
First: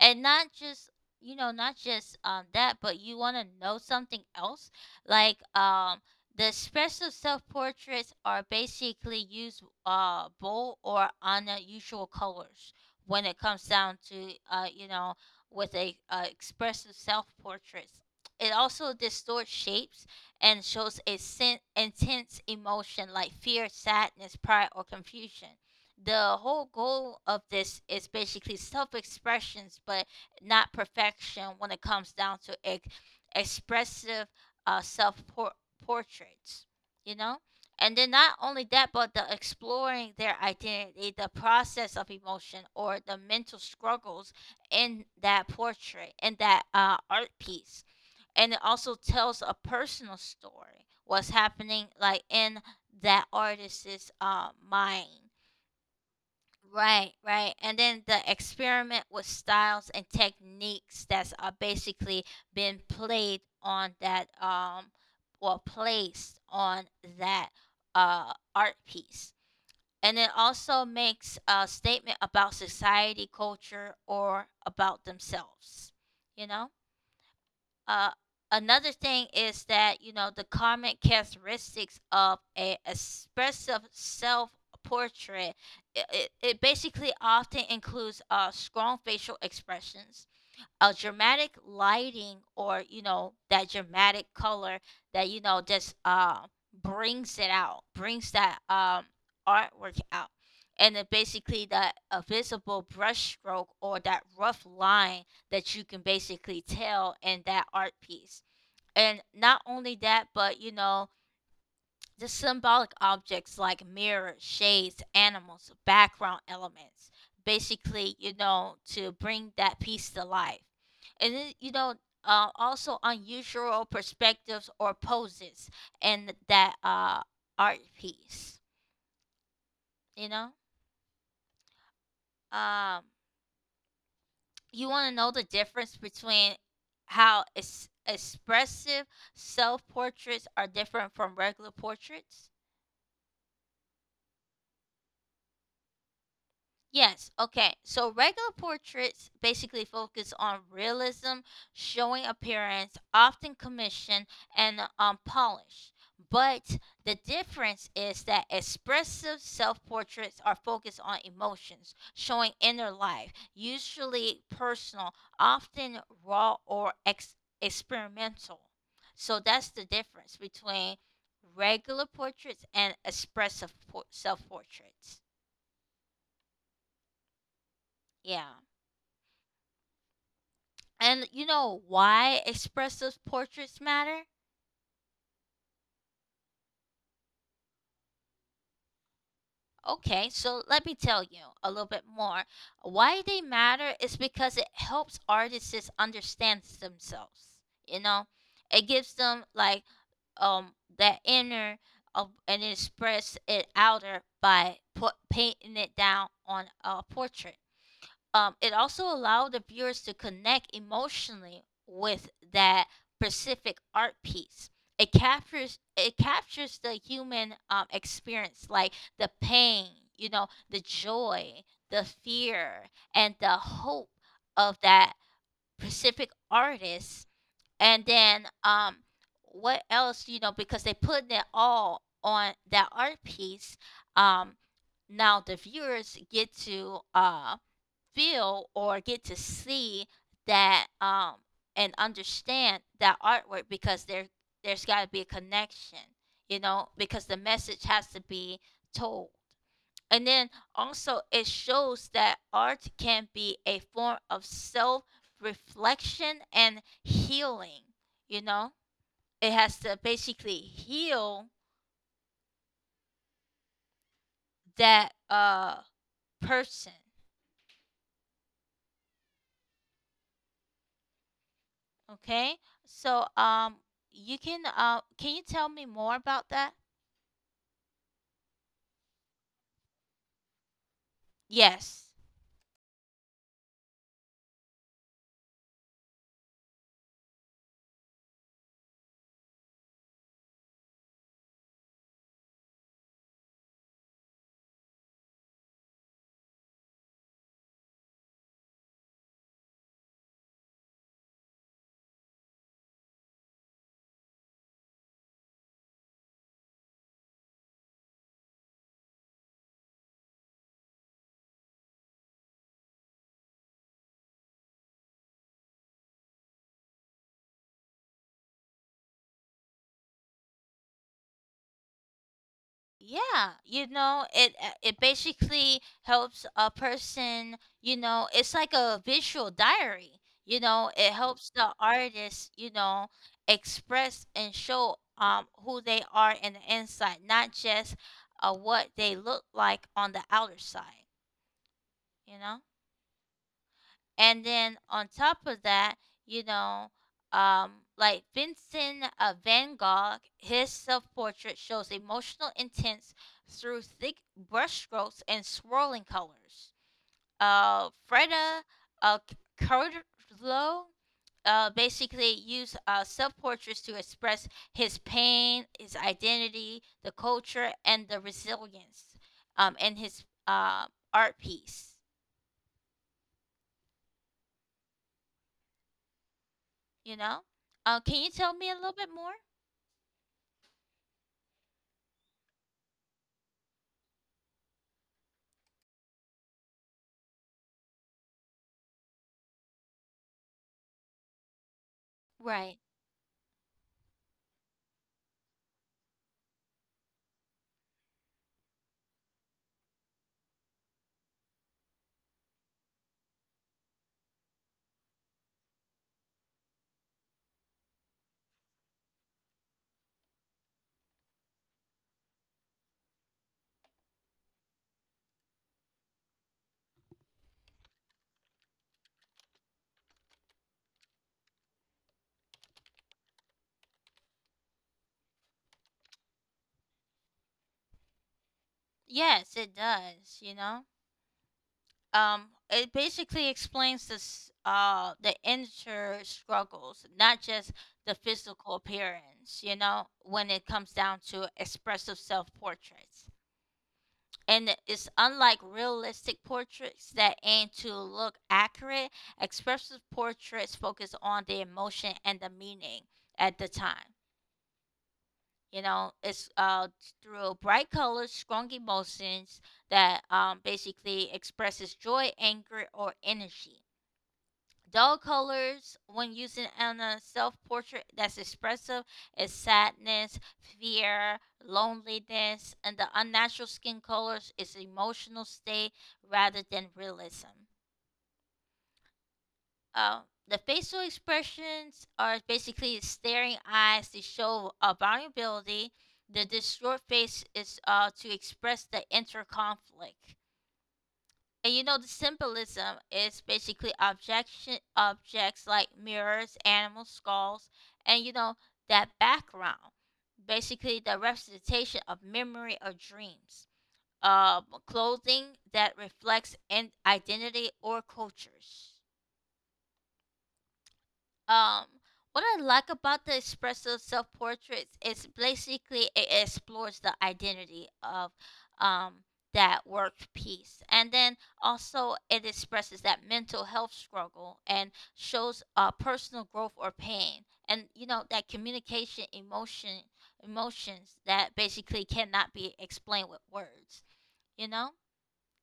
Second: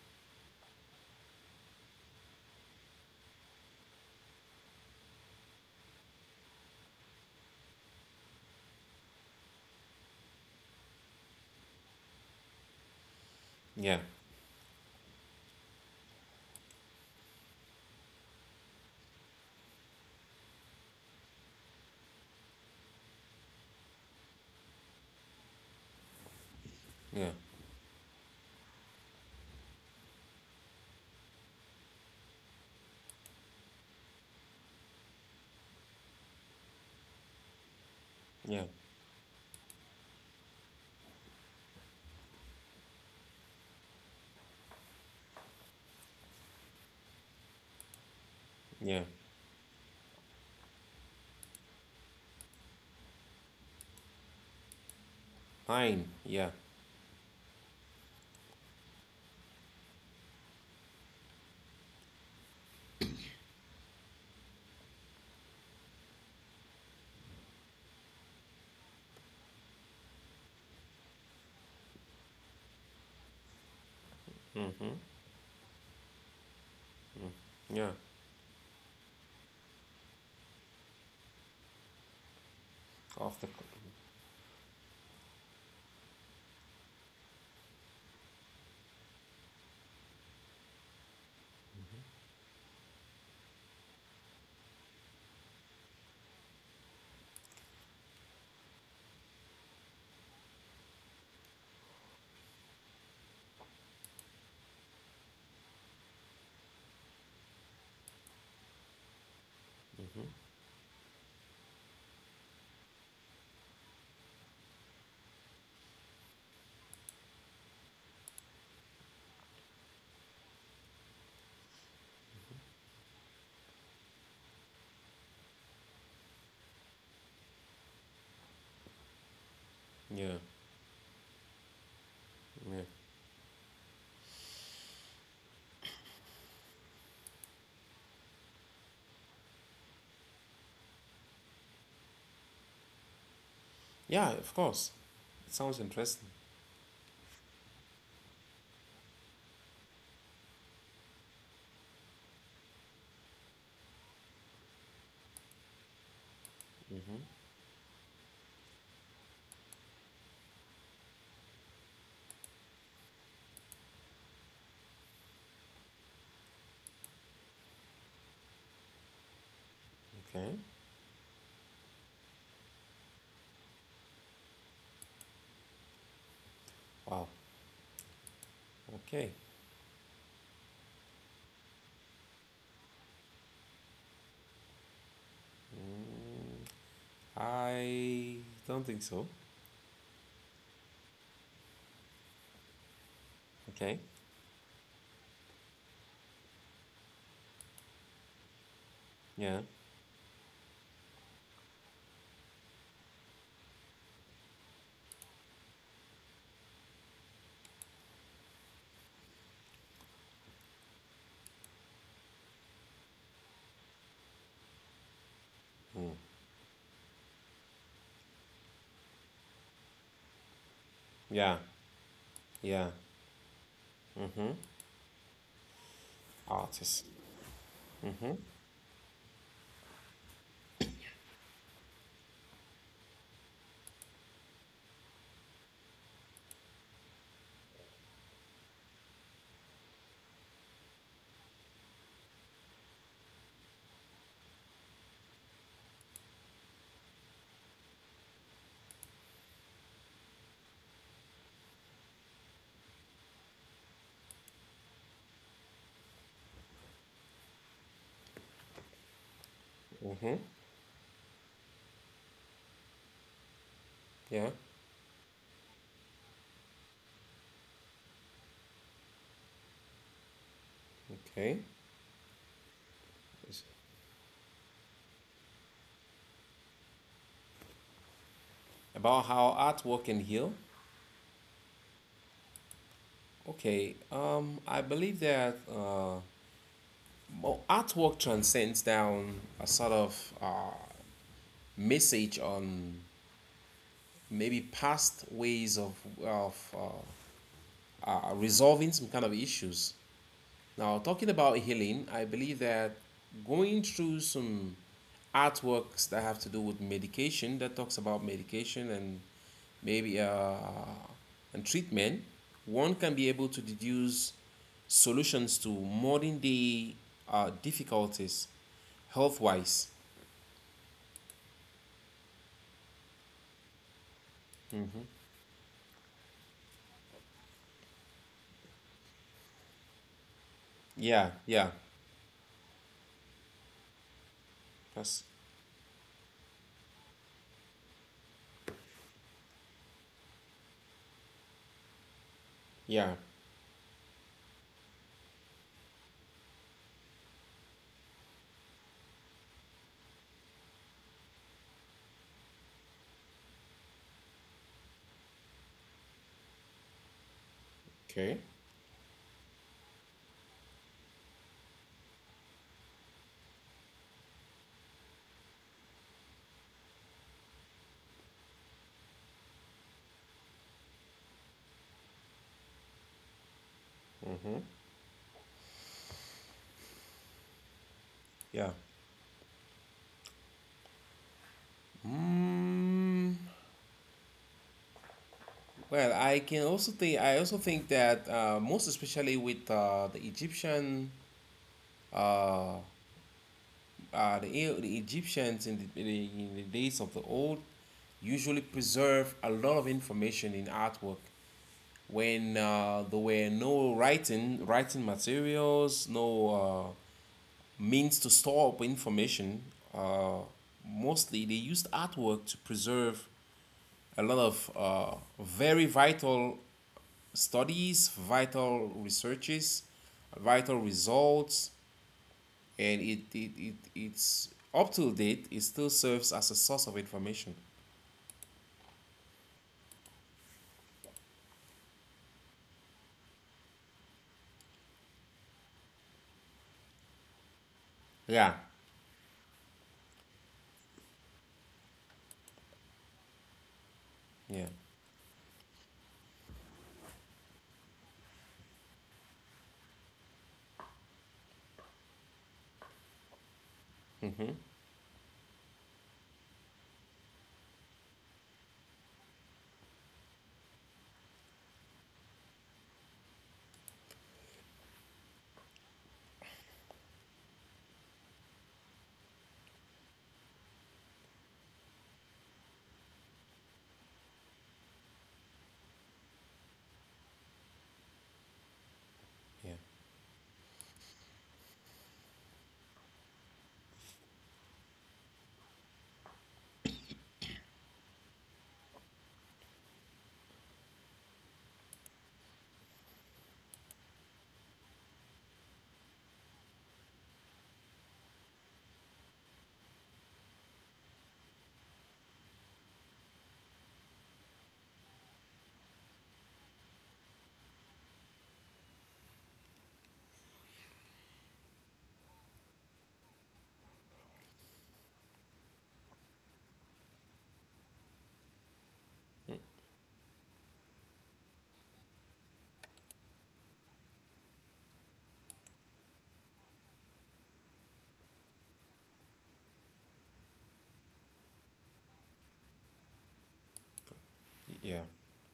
Speaker 1: And not just that, but you wanna know something else. Like the expressive self portraits are basically use bold or unusual colors when it comes down
Speaker 2: Yeah.
Speaker 1: to with a expressive self portraits. It also distorts shapes and shows a intense emotion like fear, sadness, pride, or confusion. The whole goal
Speaker 2: Yeah.
Speaker 1: of this is basically self expressions, but not perfection when it comes down to expressive self portraits, you know? And then not only
Speaker 2: Yeah.
Speaker 1: that, but the exploring their identity, the process of emotion, or the mental struggles in that portrait, in that art piece. And it also
Speaker 2: Yeah.
Speaker 1: tells a personal story, what's happening like in that artist's mind.
Speaker 2: Fine. Yeah.
Speaker 1: Right, right. And then the experiment with styles and techniques that's basically been played on that, or placed on that art piece. And it also makes a statement about society, culture, or about themselves you know
Speaker 2: Yeah.
Speaker 1: uh, another thing is that the common characteristics of a
Speaker 2: Of the
Speaker 1: expressive self portrait, it basically often includes strong facial expressions, a dramatic lighting, or you know, that dramatic color that just brings it out, brings that artwork out. And then basically that a visible brush stroke or that rough line that you can basically tell in that art piece. And not only that, but the symbolic objects like mirrors, shades, animals, background elements, basically, to bring that piece to life. And then, also unusual perspectives or poses in that art piece, you
Speaker 2: yeah.
Speaker 1: know?
Speaker 2: Yeah.
Speaker 1: Um, you want to know the difference between how expressive self portraits are different from regular portraits?
Speaker 2: Yeah, of course, it sounds interesting.
Speaker 1: Yes. Okay. So regular portraits basically focus on realism, showing appearance, often commission, and polish. But the difference is that expressive self portraits are focused on emotions, showing inner life, usually personal, often raw or experimental. So that's the difference
Speaker 2: Okay.
Speaker 1: between regular portraits and expressive self portraits.
Speaker 2: Wow.
Speaker 1: Yeah.
Speaker 2: Okay.
Speaker 1: And you know why expressive portraits matter?
Speaker 2: Mm, I don't think so.
Speaker 1: Okay, so let me tell you a little bit more. Why they matter
Speaker 2: Okay.
Speaker 1: is because it helps artists just understand themselves. You know, it gives them
Speaker 2: Yeah.
Speaker 1: like um that inner of, and express it outer by painting it down on a portrait. It also allowed the viewers to connect emotionally with that specific art piece. It captures it
Speaker 2: Mm.
Speaker 1: captures the human experience, like the pain, the joy,
Speaker 2: Yeah.
Speaker 1: the fear,
Speaker 2: Yeah.
Speaker 1: and the hope of that specific
Speaker 2: Artists.
Speaker 1: artist. And then, what else, because they put it all on that art piece. Um, now the viewers get to feel or get to see that and understand that artwork because there's got to be a connection, because the message has to be told. And then also it shows that art can be a form of self reflection and healing, you know it has to
Speaker 2: Mm-hmm.
Speaker 1: basically heal
Speaker 2: Yeah.
Speaker 1: that person.
Speaker 2: Okay.
Speaker 1: Okay. So,
Speaker 2: It's
Speaker 1: you can you tell me more about that?
Speaker 2: about how artwork can heal.
Speaker 1: Yes.
Speaker 2: Okay. I believe that well, artwork transcends down a sort of message on maybe past ways of of uh, resolving some kind of issues. Now, talking about healing, I believe that going through some artworks that have to do with medication, that talks about medication and maybe and treatment, one can be able to deduce solutions to modern day difficulties, health wise.
Speaker 1: Yeah, it basically helps a person, it's like a visual diary. It
Speaker 2: Yeah,
Speaker 1: helps the
Speaker 2: yeah.
Speaker 1: artist, express and show
Speaker 2: That's,
Speaker 1: who they are in the inside, not just what they look like on the outer side, you know?
Speaker 2: yeah.
Speaker 1: And then on top of that, you know, like Vincent Van Gogh, his self portrait shows emotional intents through thick brushstrokes and swirling colors.
Speaker 2: Okay.
Speaker 1: Freda uh, Kahlo basically used self portraits to express his pain, his identity, the culture, and the resilience, in his art piece, you know? Can you tell me a
Speaker 2: Yeah.
Speaker 1: little bit more?
Speaker 2: Mm, well, I can also think. I also think that most especially with the Egyptian,
Speaker 1: Right.
Speaker 2: uh, the Egyptians in the, in the in the days of the old, usually preserve a lot of information in artwork. When there were no writing materials, no uh, means to store up information, uh, mostly they used artwork to preserve a lot of very vital studies, vital researches, vital results, and it's up to date. It still serves as a source of information.
Speaker 1: Yes, it does, you know? It basically explains this the inner struggles, not just the
Speaker 2: Yeah,
Speaker 1: physical appearance, when it comes down to expressive self-portraits.
Speaker 2: yeah,
Speaker 1: And it's unlike realistic portraits that aim to look accurate, expressive portraits focus on the emotion and the meaning at the time.
Speaker 2: mm-hmm,
Speaker 1: It's through bright colors, strong emotions that basically expresses joy, anger, or energy. Dull colors, when used in on a self-portrait that's expressive, is sadness, fear, loneliness, and the unnatural skin colors is emotional state rather than realism.
Speaker 2: yeah,
Speaker 1: Um, the facial expressions are basically staring eyes to show vulnerability. The distraught face is to express the inner conflict. And the symbolism is basically objection objects like mirrors, animal skulls, and that background. Basically, the representation of memory or dreams. Clothing that reflects in identity or cultures. Um, what I like about the espresso self portraits is basically it explores the identity of um that work piece, and then also it expresses that mental health struggle and shows personal growth or pain, and that communication emotions that basically cannot be explained with words. You know.
Speaker 2: yeah.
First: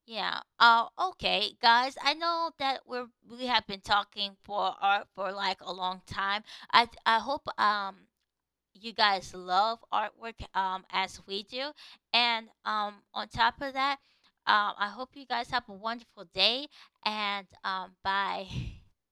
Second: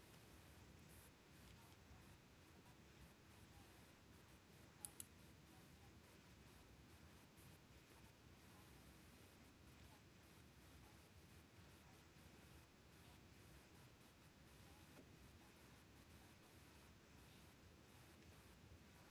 Speaker 1: Yeah. Okay, guys. I know that we have been talking for art for like a long time. I hope you guys love artwork as we do, and on top of that, I hope you guys have a wonderful day and bye.